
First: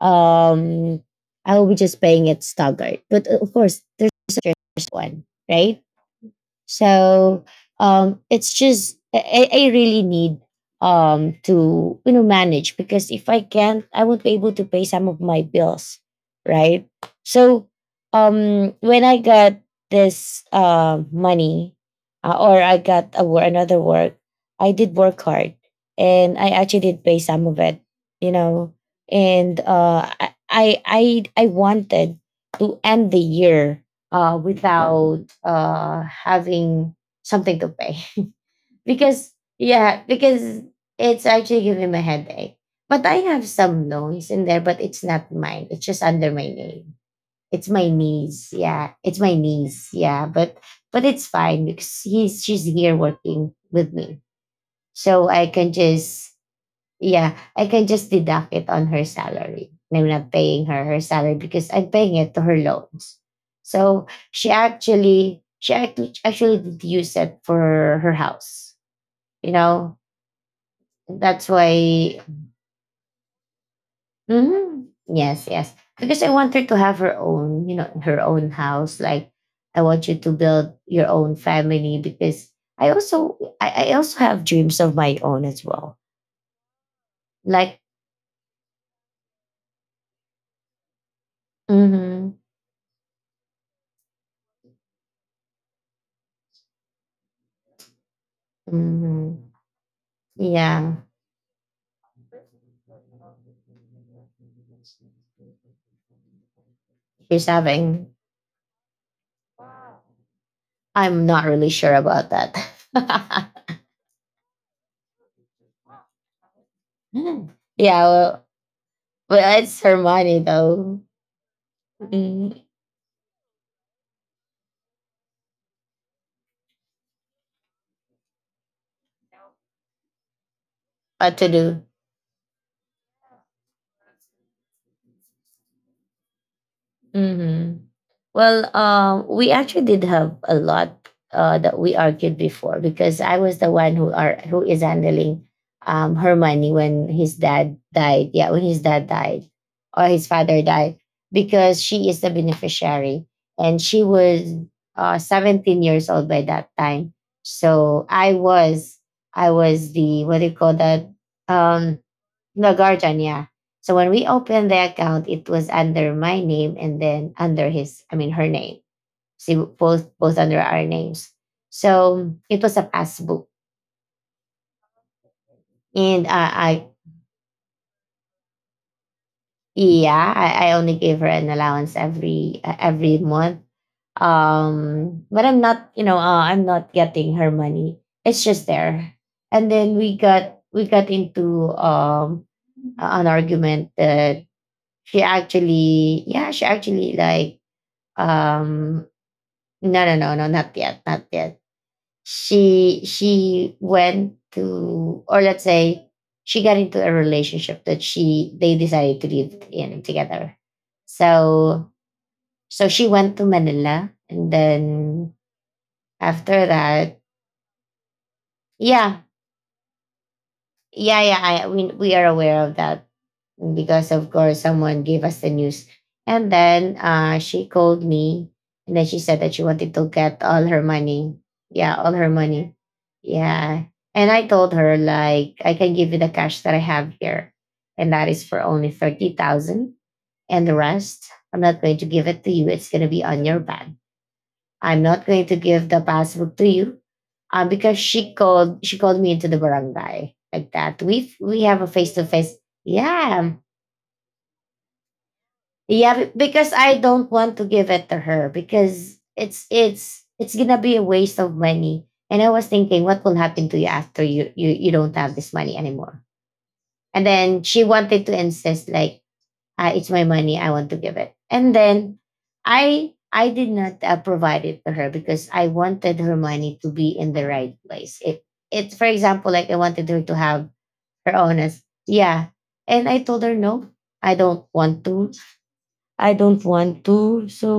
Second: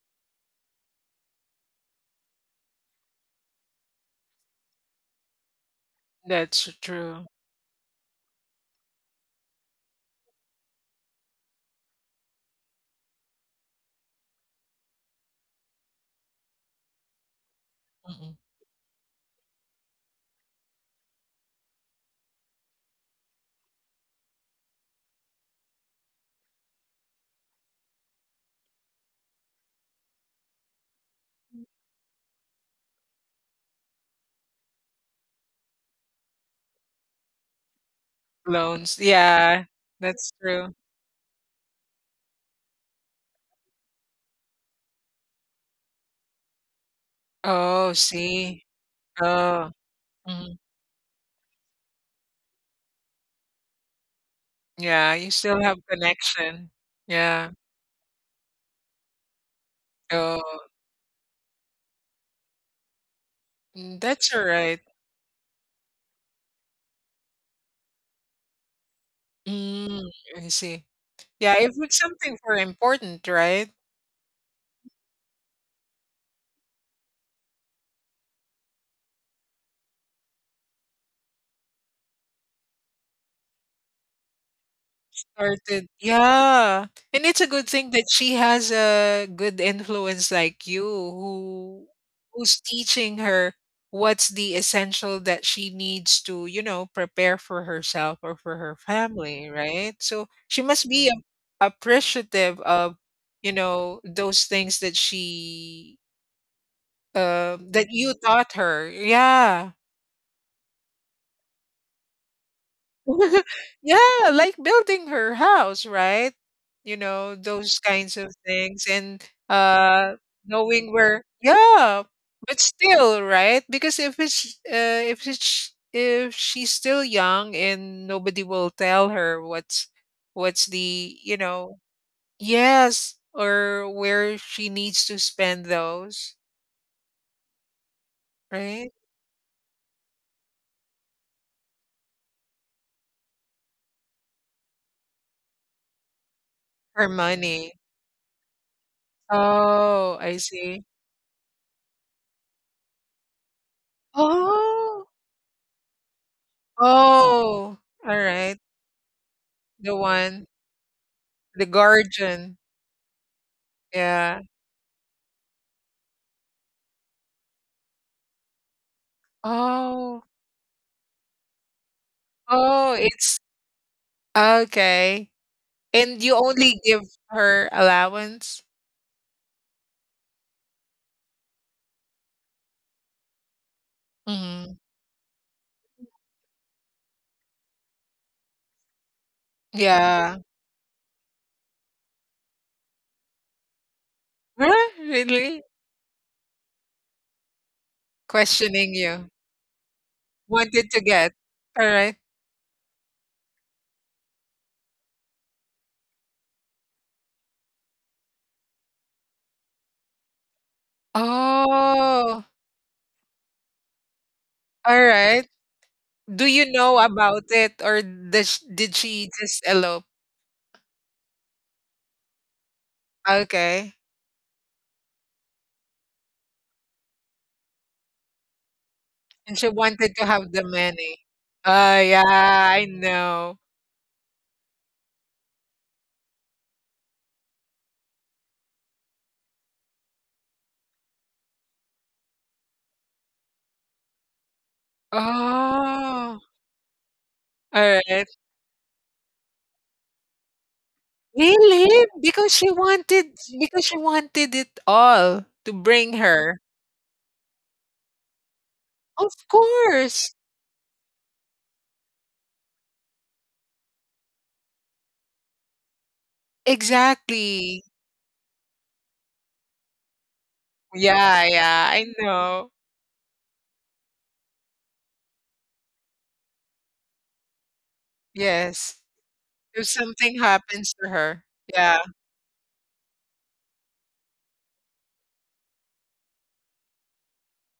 Speaker 1: um, I will be just paying it staggered. But of course, there's a first one, right?
Speaker 2: That's true.
Speaker 1: So it's just I really need to manage because if I can't, I won't be able to pay some of my bills, right? So when I got this money or I got a, another work, I did work hard and I actually did pay some of it, you know, and I wanted to end the year without having something to pay.
Speaker 2: Loans,
Speaker 1: Because,
Speaker 2: yeah,
Speaker 1: yeah,
Speaker 2: that's
Speaker 1: because
Speaker 2: true.
Speaker 1: it's actually giving me a headache. But I have some loans in there, but it's not mine. It's just under my name. It's my
Speaker 2: Oh,
Speaker 1: niece.
Speaker 2: see.
Speaker 1: Yeah. It's my
Speaker 2: Oh,
Speaker 1: niece. Yeah.
Speaker 2: mhm.
Speaker 1: But it's fine because he's she's here working with me.
Speaker 2: Yeah, you
Speaker 1: So I
Speaker 2: still
Speaker 1: can
Speaker 2: have
Speaker 1: just,
Speaker 2: connection.
Speaker 1: yeah,
Speaker 2: Yeah.
Speaker 1: I can just deduct it on her salary. And I'm not
Speaker 2: Oh,
Speaker 1: paying her salary because I'm paying it to her loans.
Speaker 2: mm,
Speaker 1: So
Speaker 2: that's all
Speaker 1: she
Speaker 2: right.
Speaker 1: actually she actually actually did use it for her house. You know,
Speaker 2: Mm, I see.
Speaker 1: that's
Speaker 2: Yeah, if it's
Speaker 1: why.
Speaker 2: something for important, right?
Speaker 1: Mhm. Yes, yes. Because I want her to have her own, you know, her own house. Like, I want you to build your own family because I also I also have dreams of my own as
Speaker 2: Started,
Speaker 1: well.
Speaker 2: yeah, and it's a good
Speaker 1: Like,
Speaker 2: thing that she has a good influence like you who
Speaker 1: mm-hmm,
Speaker 2: who's teaching her what's the essential that she needs to, prepare for herself or for her family,
Speaker 1: mm-hmm,
Speaker 2: right? So she must
Speaker 1: yeah.
Speaker 2: be appreciative of, you know, those things that she
Speaker 1: She's
Speaker 2: that you
Speaker 1: having.
Speaker 2: taught her. Yeah.
Speaker 1: I'm not really sure about that.
Speaker 2: Yeah, like building her house, right? You know, those
Speaker 1: Yeah,
Speaker 2: kinds of
Speaker 1: well,
Speaker 2: things and
Speaker 1: well, it's her
Speaker 2: uh
Speaker 1: money
Speaker 2: knowing
Speaker 1: though.
Speaker 2: where, yeah,
Speaker 1: Mm.
Speaker 2: but still, right? Because if she's still young and nobody will tell her what's the, you
Speaker 1: What to
Speaker 2: know,
Speaker 1: do?
Speaker 2: yes, or where she needs to spend those,
Speaker 1: Hmm. Well,
Speaker 2: right?
Speaker 1: we actually did have a lot that we argued before because I was the one who are who is handling her money
Speaker 2: Her
Speaker 1: when his
Speaker 2: money.
Speaker 1: dad died. Yeah, when his dad died or
Speaker 2: Oh,
Speaker 1: his
Speaker 2: I
Speaker 1: father
Speaker 2: see.
Speaker 1: died, because she is the beneficiary and she was
Speaker 2: Oh.
Speaker 1: 17 years old by that time.
Speaker 2: Oh,
Speaker 1: So
Speaker 2: all right.
Speaker 1: I
Speaker 2: The
Speaker 1: was the what
Speaker 2: one,
Speaker 1: do you call that?
Speaker 2: the
Speaker 1: Um,
Speaker 2: guardian.
Speaker 1: the guardian, yeah. So when we
Speaker 2: Yeah.
Speaker 1: opened the account, it was under my name and then under his, I mean, her name. See, both
Speaker 2: Oh,
Speaker 1: both under our names. So it was a
Speaker 2: oh, it's
Speaker 1: passbook,
Speaker 2: okay. And
Speaker 1: and
Speaker 2: you only
Speaker 1: I
Speaker 2: give her allowance?
Speaker 1: yeah, I only gave her an allowance every month.
Speaker 2: Hmm.
Speaker 1: But I'm not, you know, I'm not getting her money. It's just there. And then we
Speaker 2: Yeah.
Speaker 1: got we got into an argument that
Speaker 2: Huh? Really?
Speaker 1: yeah, she actually like,
Speaker 2: Questioning
Speaker 1: Um,
Speaker 2: you.
Speaker 1: no, no, no, no, not
Speaker 2: Wanted to
Speaker 1: yet, not
Speaker 2: get.
Speaker 1: yet.
Speaker 2: All right.
Speaker 1: She went to, or let's say, she got into a relationship that she they decided to live in together. So
Speaker 2: Oh,
Speaker 1: so she went to Manila, and
Speaker 2: all
Speaker 1: then
Speaker 2: right. Do
Speaker 1: after
Speaker 2: you know
Speaker 1: that,
Speaker 2: about it, or does, did
Speaker 1: yeah.
Speaker 2: she just elope?
Speaker 1: We are aware of that
Speaker 2: Okay.
Speaker 1: because of course someone gave us the news, and then she called me, and then she said that
Speaker 2: And
Speaker 1: she
Speaker 2: she
Speaker 1: wanted to
Speaker 2: wanted to
Speaker 1: get
Speaker 2: have the
Speaker 1: all her
Speaker 2: money.
Speaker 1: money. Yeah,
Speaker 2: Oh,
Speaker 1: all
Speaker 2: yeah,
Speaker 1: her money.
Speaker 2: I know.
Speaker 1: Yeah, and I told her like I can give you the cash that I have here, and that is for only 30,000, and the rest I'm not going to give it to you. It's gonna be on your back. I'm not going to give the
Speaker 2: Oh,
Speaker 1: passbook to you.
Speaker 2: all
Speaker 1: Because
Speaker 2: right.
Speaker 1: she called me into the barangay like that. We have a
Speaker 2: Really?
Speaker 1: face to face. Yeah.
Speaker 2: Because she wanted it all to bring
Speaker 1: Yeah,
Speaker 2: her.
Speaker 1: because I don't want to give it to her because
Speaker 2: Of course.
Speaker 1: it's gonna be a waste of money. And I was thinking, what will happen to you after you, you don't have this money anymore? And then she
Speaker 2: Exactly.
Speaker 1: wanted to insist like, it's my money, I want to give it.
Speaker 2: Yeah,
Speaker 1: And
Speaker 2: yeah, I
Speaker 1: then
Speaker 2: know.
Speaker 1: I did not provide it to her because I wanted her money to be in the right place. It,
Speaker 2: Yes.
Speaker 1: for example, like I
Speaker 2: If
Speaker 1: wanted her to
Speaker 2: something
Speaker 1: have
Speaker 2: happens to
Speaker 1: her
Speaker 2: her.
Speaker 1: honest,
Speaker 2: Yeah.
Speaker 1: yeah. And I told her no, I don't want to I don't want to, so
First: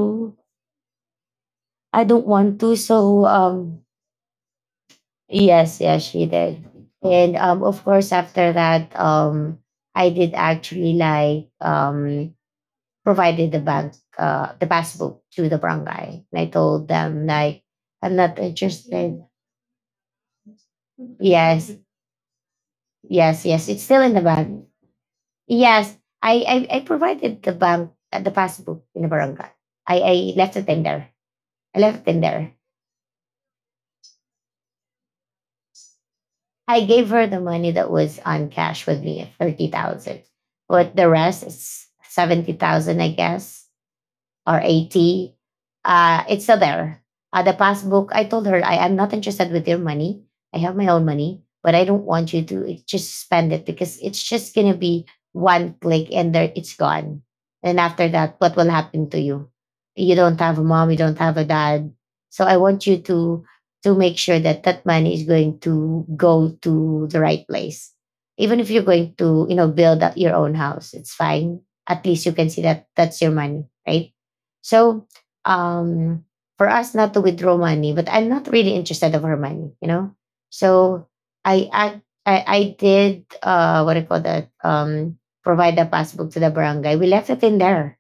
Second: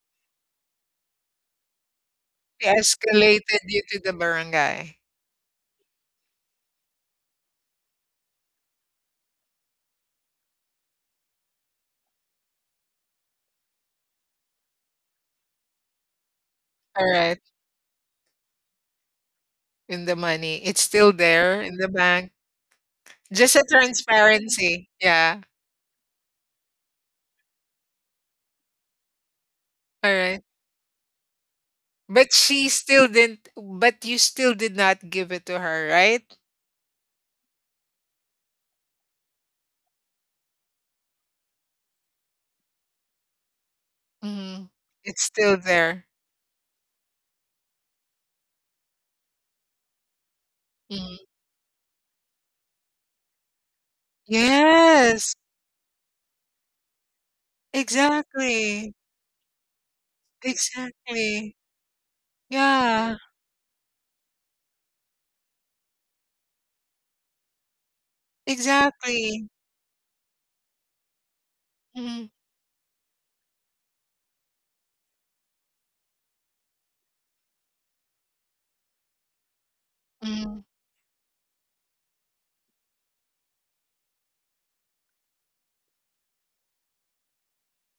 Speaker 1: i don't want
Speaker 2: She
Speaker 1: to so
Speaker 2: escalated
Speaker 1: um
Speaker 2: you to the barangay.
Speaker 1: yes, yes, she did. And of course after that, I did actually like, provided the bank the passbook to the barangay. And I told
Speaker 2: All
Speaker 1: them
Speaker 2: right.
Speaker 1: like, I'm not interested.
Speaker 2: In the money. It's still there
Speaker 1: Yes,
Speaker 2: in the bank.
Speaker 1: yes,
Speaker 2: Just a
Speaker 1: yes. It's still in the bank.
Speaker 2: transparency. Yeah.
Speaker 1: Yes, I provided the bank the passbook in the barangay.
Speaker 2: All
Speaker 1: I
Speaker 2: right.
Speaker 1: left it in there. I left it in
Speaker 2: But
Speaker 1: there.
Speaker 2: she still didn't but you still did not give it to her, right?
Speaker 1: I gave her the money that was on cash with me, 30,000. But the rest is 70,000, I guess. Or
Speaker 2: Hmm. It's
Speaker 1: 80.
Speaker 2: still there.
Speaker 1: It's still there. The passbook, I told her, I am not interested with your money. I have my own money, but I don't want you to just spend it because it's just going to be
Speaker 2: Yes,
Speaker 1: one click and there it's gone. And after that, what will
Speaker 2: exactly,
Speaker 1: happen to you? You don't have a mom, you don't have a
Speaker 2: exactly.
Speaker 1: dad. So I want you
Speaker 2: Yeah,
Speaker 1: to make sure that that money is going to go to the right place. Even if you're going to,
Speaker 2: exactly.
Speaker 1: you know, build up your own house, it's fine. At least you
Speaker 2: Mhm,
Speaker 1: can see that that's your money, right? So um, for us not to withdraw money, but I'm not really interested of her money, you know.
Speaker 2: mhm.
Speaker 1: So I I I did, what do you call that? Provide the passbook to the barangay. We left it in there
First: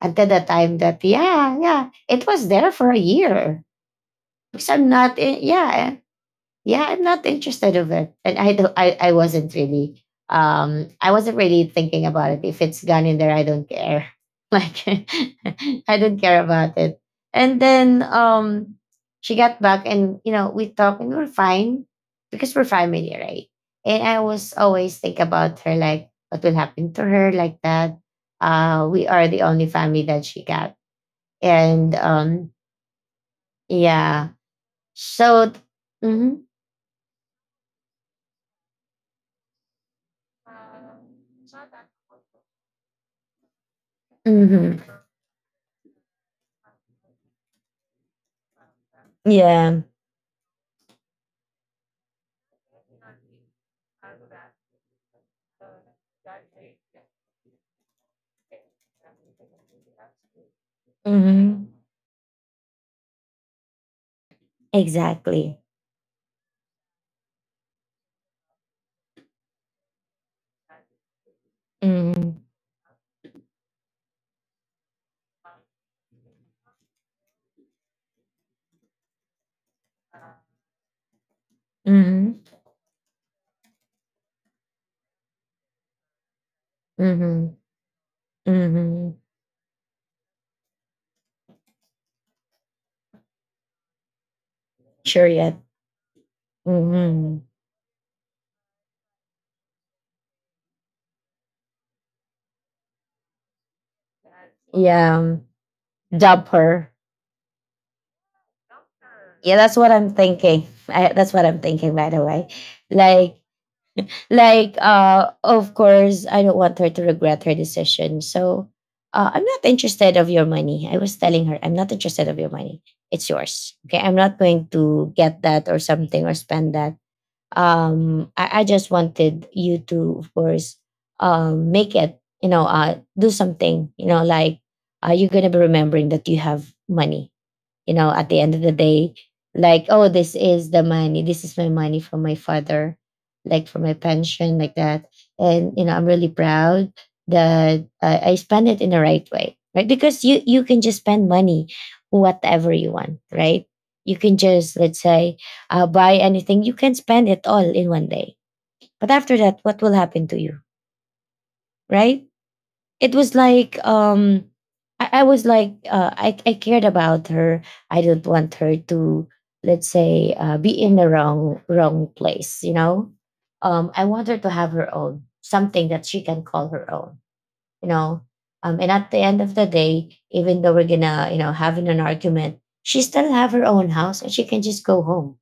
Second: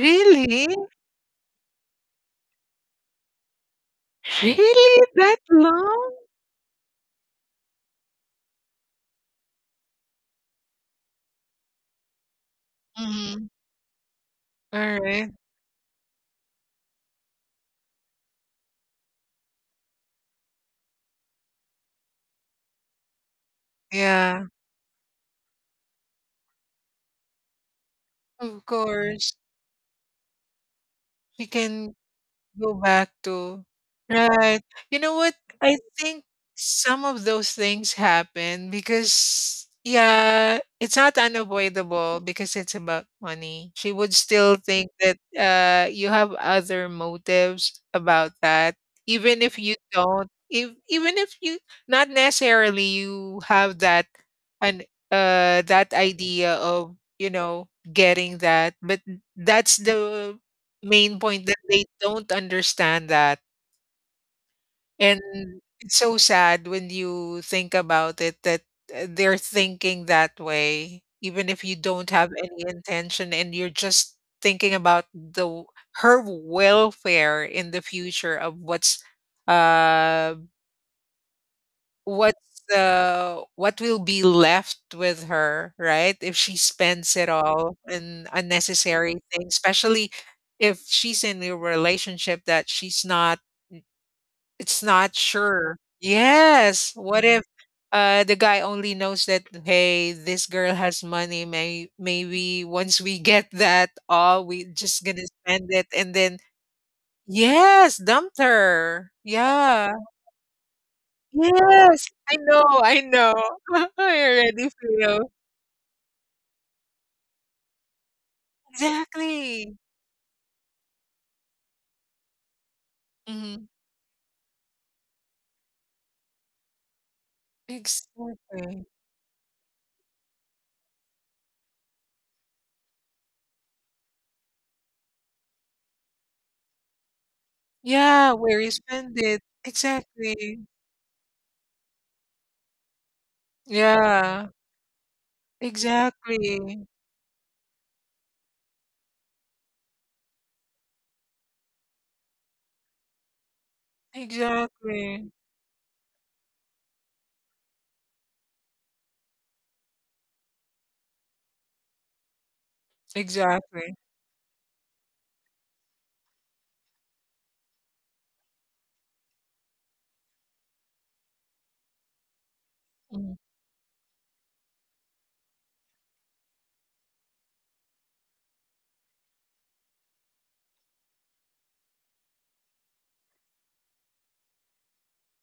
Speaker 1: until the time that, yeah, yeah, it was there for a year because I'm
Speaker 2: Really?
Speaker 1: not
Speaker 2: That
Speaker 1: in, yeah,
Speaker 2: long?
Speaker 1: yeah, I'm not interested of it. And I wasn't really I wasn't really thinking about it. If it's gone in there, I
Speaker 2: Mhm.
Speaker 1: don't care like
Speaker 2: All right.
Speaker 1: I don't care about it. And then she got back and, you know, we talked and we were fine because we're family, right? And I
Speaker 2: Yeah.
Speaker 1: was always think about her like what will happen to her like that.
Speaker 2: Of
Speaker 1: We are
Speaker 2: course.
Speaker 1: the only family that she got.
Speaker 2: You can
Speaker 1: And
Speaker 2: go back to.
Speaker 1: yeah
Speaker 2: Right. You know what?
Speaker 1: so
Speaker 2: I think
Speaker 1: mm-hmm,
Speaker 2: some of those things happen because, yeah, it's not unavoidable because it's about money. She would still
Speaker 1: mm-hmm.
Speaker 2: think that you have other motives about that, even if you
Speaker 1: Yeah.
Speaker 2: don't. If, Even if you not necessarily you have that and that idea of, you know, getting that, but that's the main point that
Speaker 1: Mhm.
Speaker 2: they don't understand that, and
Speaker 1: Exactly.
Speaker 2: it's so sad when you think about it that, they're thinking that way, even if you don't have
Speaker 1: Mhm.
Speaker 2: any intention and you're just thinking about the w her welfare in the future of uh,
Speaker 1: Mhm.
Speaker 2: what's, what will be left with her, right? If she spends it
Speaker 1: Mhm.
Speaker 2: all in unnecessary
Speaker 1: Mhm.
Speaker 2: things, especially if she's in a relationship that she's not. It's not
Speaker 1: Sure yet.
Speaker 2: sure. Yes. What if
Speaker 1: Mhm.
Speaker 2: the guy only knows that, hey, this girl has money. Maybe once we get that all, we just gonna
Speaker 1: Yeah.
Speaker 2: spend it and then
Speaker 1: Dump her.
Speaker 2: yes, dumped her.
Speaker 1: Yeah, that's
Speaker 2: Yeah.
Speaker 1: what I'm thinking. That's what I'm thinking.
Speaker 2: Yes.
Speaker 1: By the
Speaker 2: I
Speaker 1: way,
Speaker 2: know, I know.
Speaker 1: like,
Speaker 2: I already
Speaker 1: like,
Speaker 2: feel.
Speaker 1: of course, I don't want her to regret her decision. So, I'm not
Speaker 2: Exactly.
Speaker 1: interested of your money. I was telling her, I'm not interested of your money. It's
Speaker 2: Hmm.
Speaker 1: yours. Okay, I'm not going to get that or something or spend that. I
Speaker 2: Exactly.
Speaker 1: just wanted you to, of course, make it, you know, do something, you know, like, you're gonna be remembering that you have money, you know, at
Speaker 2: Yeah,
Speaker 1: the end
Speaker 2: where
Speaker 1: of
Speaker 2: you
Speaker 1: the day,
Speaker 2: spend it.
Speaker 1: like, oh, this
Speaker 2: Exactly.
Speaker 1: is the money, this is my money from my father, like for my
Speaker 2: Yeah.
Speaker 1: pension like that. And, you know, I'm really
Speaker 2: Exactly.
Speaker 1: proud that I spend it in the right way, right? Because you can just spend money whatever you want, right? You can just, let's
Speaker 2: Exactly.
Speaker 1: say, buy anything, you can spend it all in one day, but after that, what will happen to you, right? It was like,
Speaker 2: Exactly.
Speaker 1: I was like, I cared about her. I didn't want her to, let's say, be in the wrong place. You know,
Speaker 2: Mhm,
Speaker 1: I want her to have her own something that she can call her own. You know, and at the end of the day, even though we're gonna, you know, having an argument, she still have her own house and she can just go home,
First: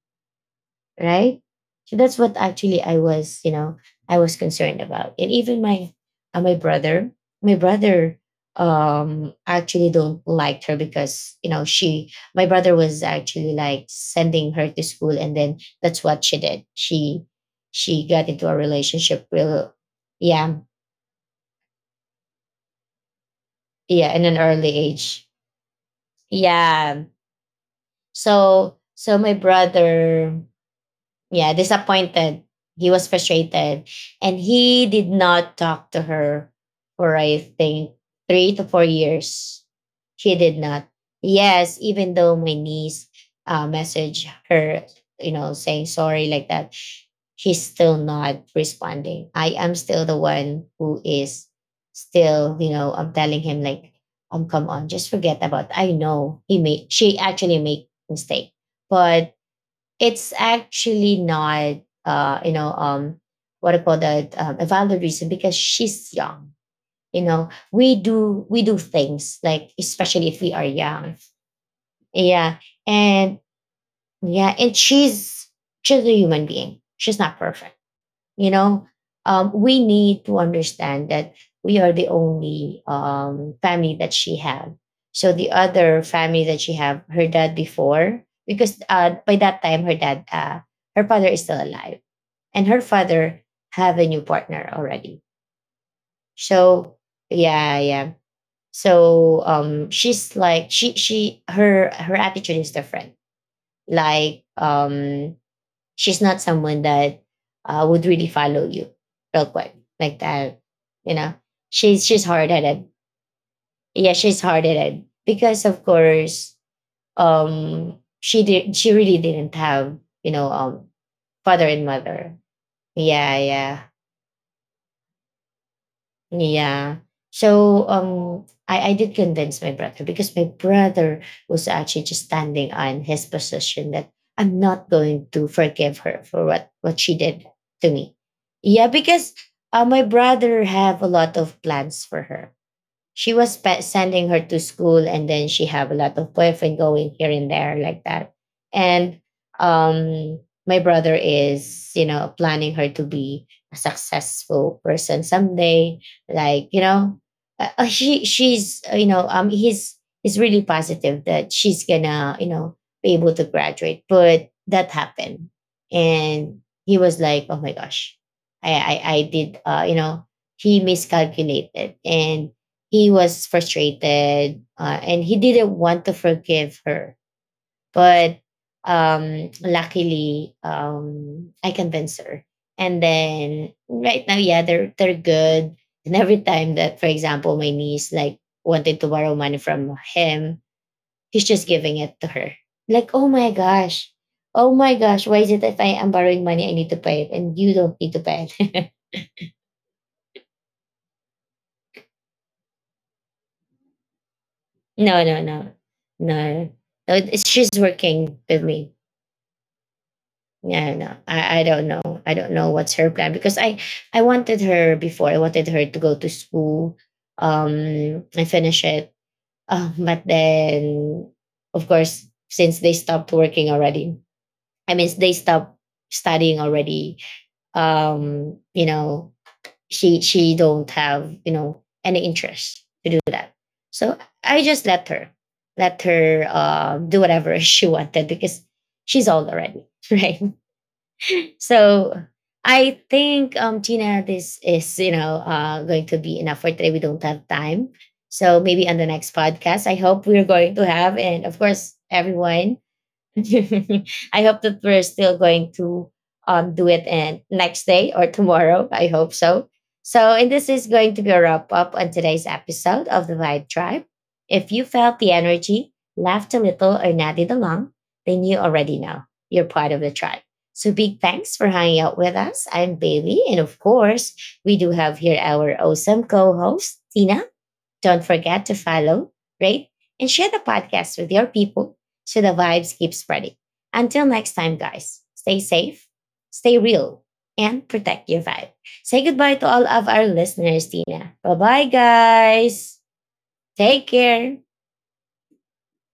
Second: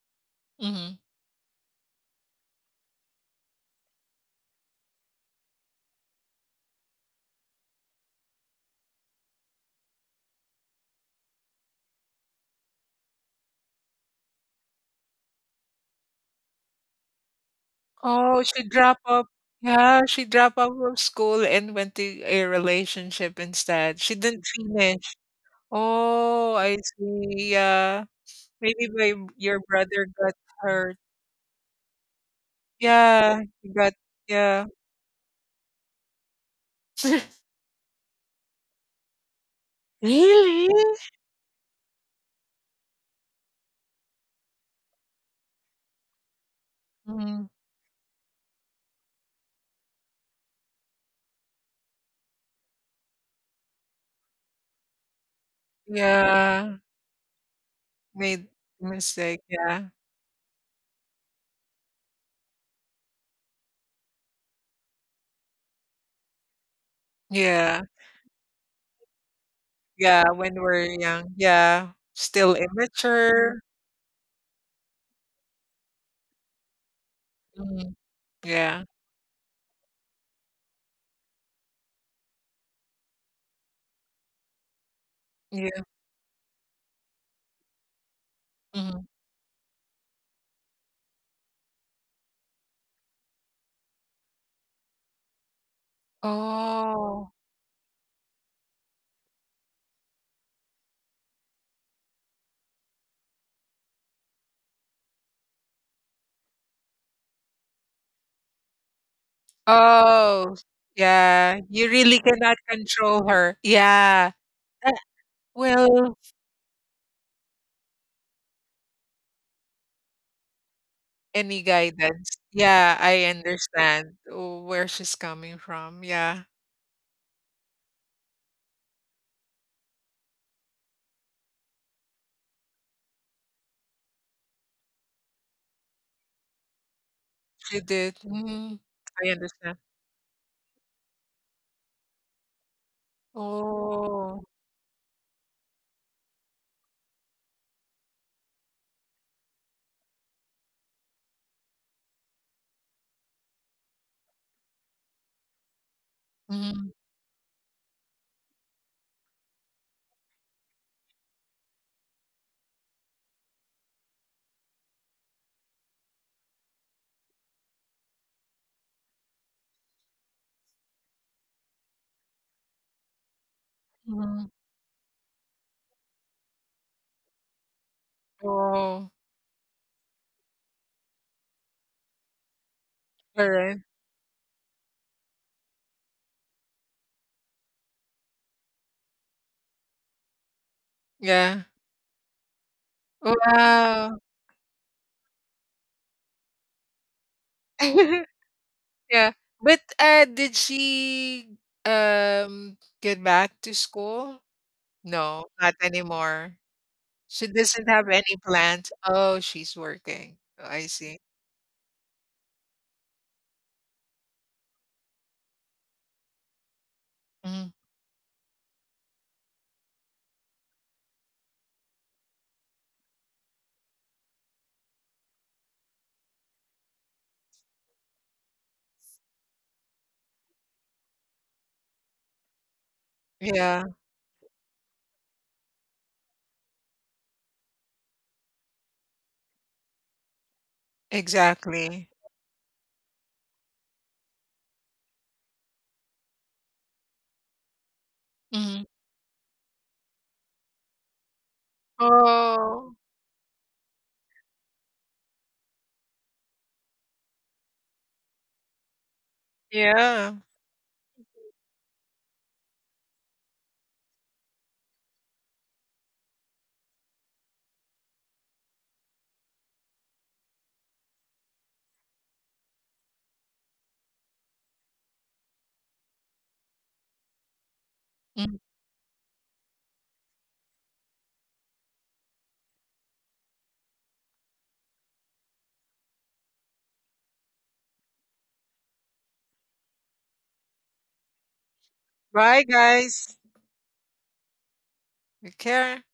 Speaker 2: mhm.
Speaker 1: right? So that's what actually I was, you know, I was concerned about. And even my uh, my brother, my brother actually don't liked her because, you know, she my brother was actually like sending her to school and then that's what she did. She got
Speaker 2: Oh,
Speaker 1: into a
Speaker 2: she dropped up.
Speaker 1: relationship real,
Speaker 2: Yeah, she
Speaker 1: yeah,
Speaker 2: dropped off of school and went to a relationship instead.
Speaker 1: yeah,
Speaker 2: She
Speaker 1: in an
Speaker 2: didn't
Speaker 1: early
Speaker 2: finish.
Speaker 1: age,
Speaker 2: Oh, I
Speaker 1: yeah.
Speaker 2: see, yeah.
Speaker 1: So
Speaker 2: Maybe my
Speaker 1: my
Speaker 2: your brother
Speaker 1: brother,
Speaker 2: got hurt.
Speaker 1: yeah, disappointed. He was
Speaker 2: Yeah, he
Speaker 1: frustrated.
Speaker 2: got
Speaker 1: And
Speaker 2: yeah.
Speaker 1: he did not talk to her for, I think, 3 to 4 years. He did
Speaker 2: Really?
Speaker 1: not. Yes, even though my niece messaged her, you know, saying sorry like that,
Speaker 2: Mhm.
Speaker 1: she's still not responding. I am still the one who is still, you know, I'm telling him like, come on, just forget about it. I know he
Speaker 2: Yeah,
Speaker 1: made, she actually made
Speaker 2: made
Speaker 1: mistake, but
Speaker 2: mistake, yeah.
Speaker 1: it's actually not uh you know um what I call that, a valid reason because she's young. You know,
Speaker 2: Yeah,
Speaker 1: we do things like,
Speaker 2: yeah,
Speaker 1: especially if we
Speaker 2: when
Speaker 1: are
Speaker 2: we're
Speaker 1: young.
Speaker 2: young. Yeah, still
Speaker 1: Yeah, and
Speaker 2: immature.
Speaker 1: yeah, and she's a human being, she's not perfect,
Speaker 2: Mhm.
Speaker 1: you
Speaker 2: Yeah,
Speaker 1: know. Um, we need to understand that we are the only, family that she had. So the
Speaker 2: yeah.
Speaker 1: other family that she had, her dad before, because
Speaker 2: Mhm.
Speaker 1: by that time her dad, her father is still alive, and her father have a new partner already. So
Speaker 2: Oh.
Speaker 1: yeah, yeah. So um, she's like, she her attitude is different. Like, um, she's not someone that would really follow you real quick like
Speaker 2: Oh,
Speaker 1: that. You know,
Speaker 2: yeah. You
Speaker 1: she's
Speaker 2: really
Speaker 1: she's hard
Speaker 2: cannot
Speaker 1: headed.
Speaker 2: control her.
Speaker 1: Yeah,
Speaker 2: Yeah.
Speaker 1: she's hard
Speaker 2: Uh,
Speaker 1: headed because of
Speaker 2: well,
Speaker 1: course, she did, she really didn't have, you know,
Speaker 2: any
Speaker 1: father and
Speaker 2: guidance.
Speaker 1: mother.
Speaker 2: Yeah, I
Speaker 1: Yeah, yeah.
Speaker 2: understand where she's coming from. Yeah,
Speaker 1: Yeah. So um, I did convince my brother because my brother was actually just standing on his position that I'm not going to forgive her for what she did
Speaker 2: she
Speaker 1: to me.
Speaker 2: did. Mhm.
Speaker 1: Yeah,
Speaker 2: I
Speaker 1: because
Speaker 2: understand.
Speaker 1: my brother have a lot of plans for her. She was sending her
Speaker 2: Oh.
Speaker 1: to school, and then she have a lot of boyfriend going here and there like that. And um, my brother is, you know, planning her to be a successful person someday. Like, you
Speaker 2: Mhm,
Speaker 1: know, she's you know, um, he's really positive that she's gonna, you know, be able to graduate. But that happened, and he was like, oh my gosh. i I did, he miscalculated, and he was
Speaker 2: mhm.
Speaker 1: frustrated, and he didn't want to forgive her. But
Speaker 2: Oh,
Speaker 1: luckily, I convinced her. And then
Speaker 2: alright.
Speaker 1: right now, yeah, they're good. And every time that, for example, my niece like wanted to borrow money from him, he's
Speaker 2: Yeah.
Speaker 1: just giving it to her. Like,
Speaker 2: Wow.
Speaker 1: oh my gosh, why is it if I am borrowing money, I need to pay it, and you don't need to pay it?
Speaker 2: Yeah. But did she get back to school?
Speaker 1: No, no,
Speaker 2: No,
Speaker 1: no,
Speaker 2: not anymore.
Speaker 1: no, no.
Speaker 2: She
Speaker 1: It's, she's
Speaker 2: doesn't have any
Speaker 1: working with
Speaker 2: plans.
Speaker 1: me.
Speaker 2: Oh, she's working. Oh, I
Speaker 1: Yeah, no,
Speaker 2: see.
Speaker 1: I don't know. I don't know what's her plan, because I wanted her before. I wanted her to go to school,
Speaker 2: Mhm.
Speaker 1: and finish it. But then, of course, since they stopped working already, I mean, they stopped studying already. You know, she don't have, you know, any interest to do that.
Speaker 2: Yeah,
Speaker 1: So I just let her do whatever she wanted because she's old already, right?
Speaker 2: exactly.
Speaker 1: So I think, Gina, this is, you know, going to be enough for today. We don't have time. So
Speaker 2: Mhm.
Speaker 1: maybe on the next podcast, I hope we're going to have, and of course, everyone,
Speaker 2: Oh,
Speaker 1: I hope that we're still going to do it and next day or tomorrow. I hope so. So,
Speaker 2: yeah.
Speaker 1: and this is going to be a wrap up on today's episode of the Vibe Tribe. If you felt the energy, laughed a little, or nodded along, then you already know you're part of the tribe. So, big thanks for hanging out with us. I'm Bailey, and of course, we do have here our awesome co-host Tina. Don't
Speaker 2: Mhm.
Speaker 1: forget to follow, rate, and share the podcast with your people so the vibes keep spreading. Until next time, guys, stay safe, stay real, and protect your vibe. Say goodbye to all of our listeners, Tina. Bye bye,
Speaker 2: Bye,
Speaker 1: guys.
Speaker 2: guys.
Speaker 1: Take care.
Speaker 2: Take care.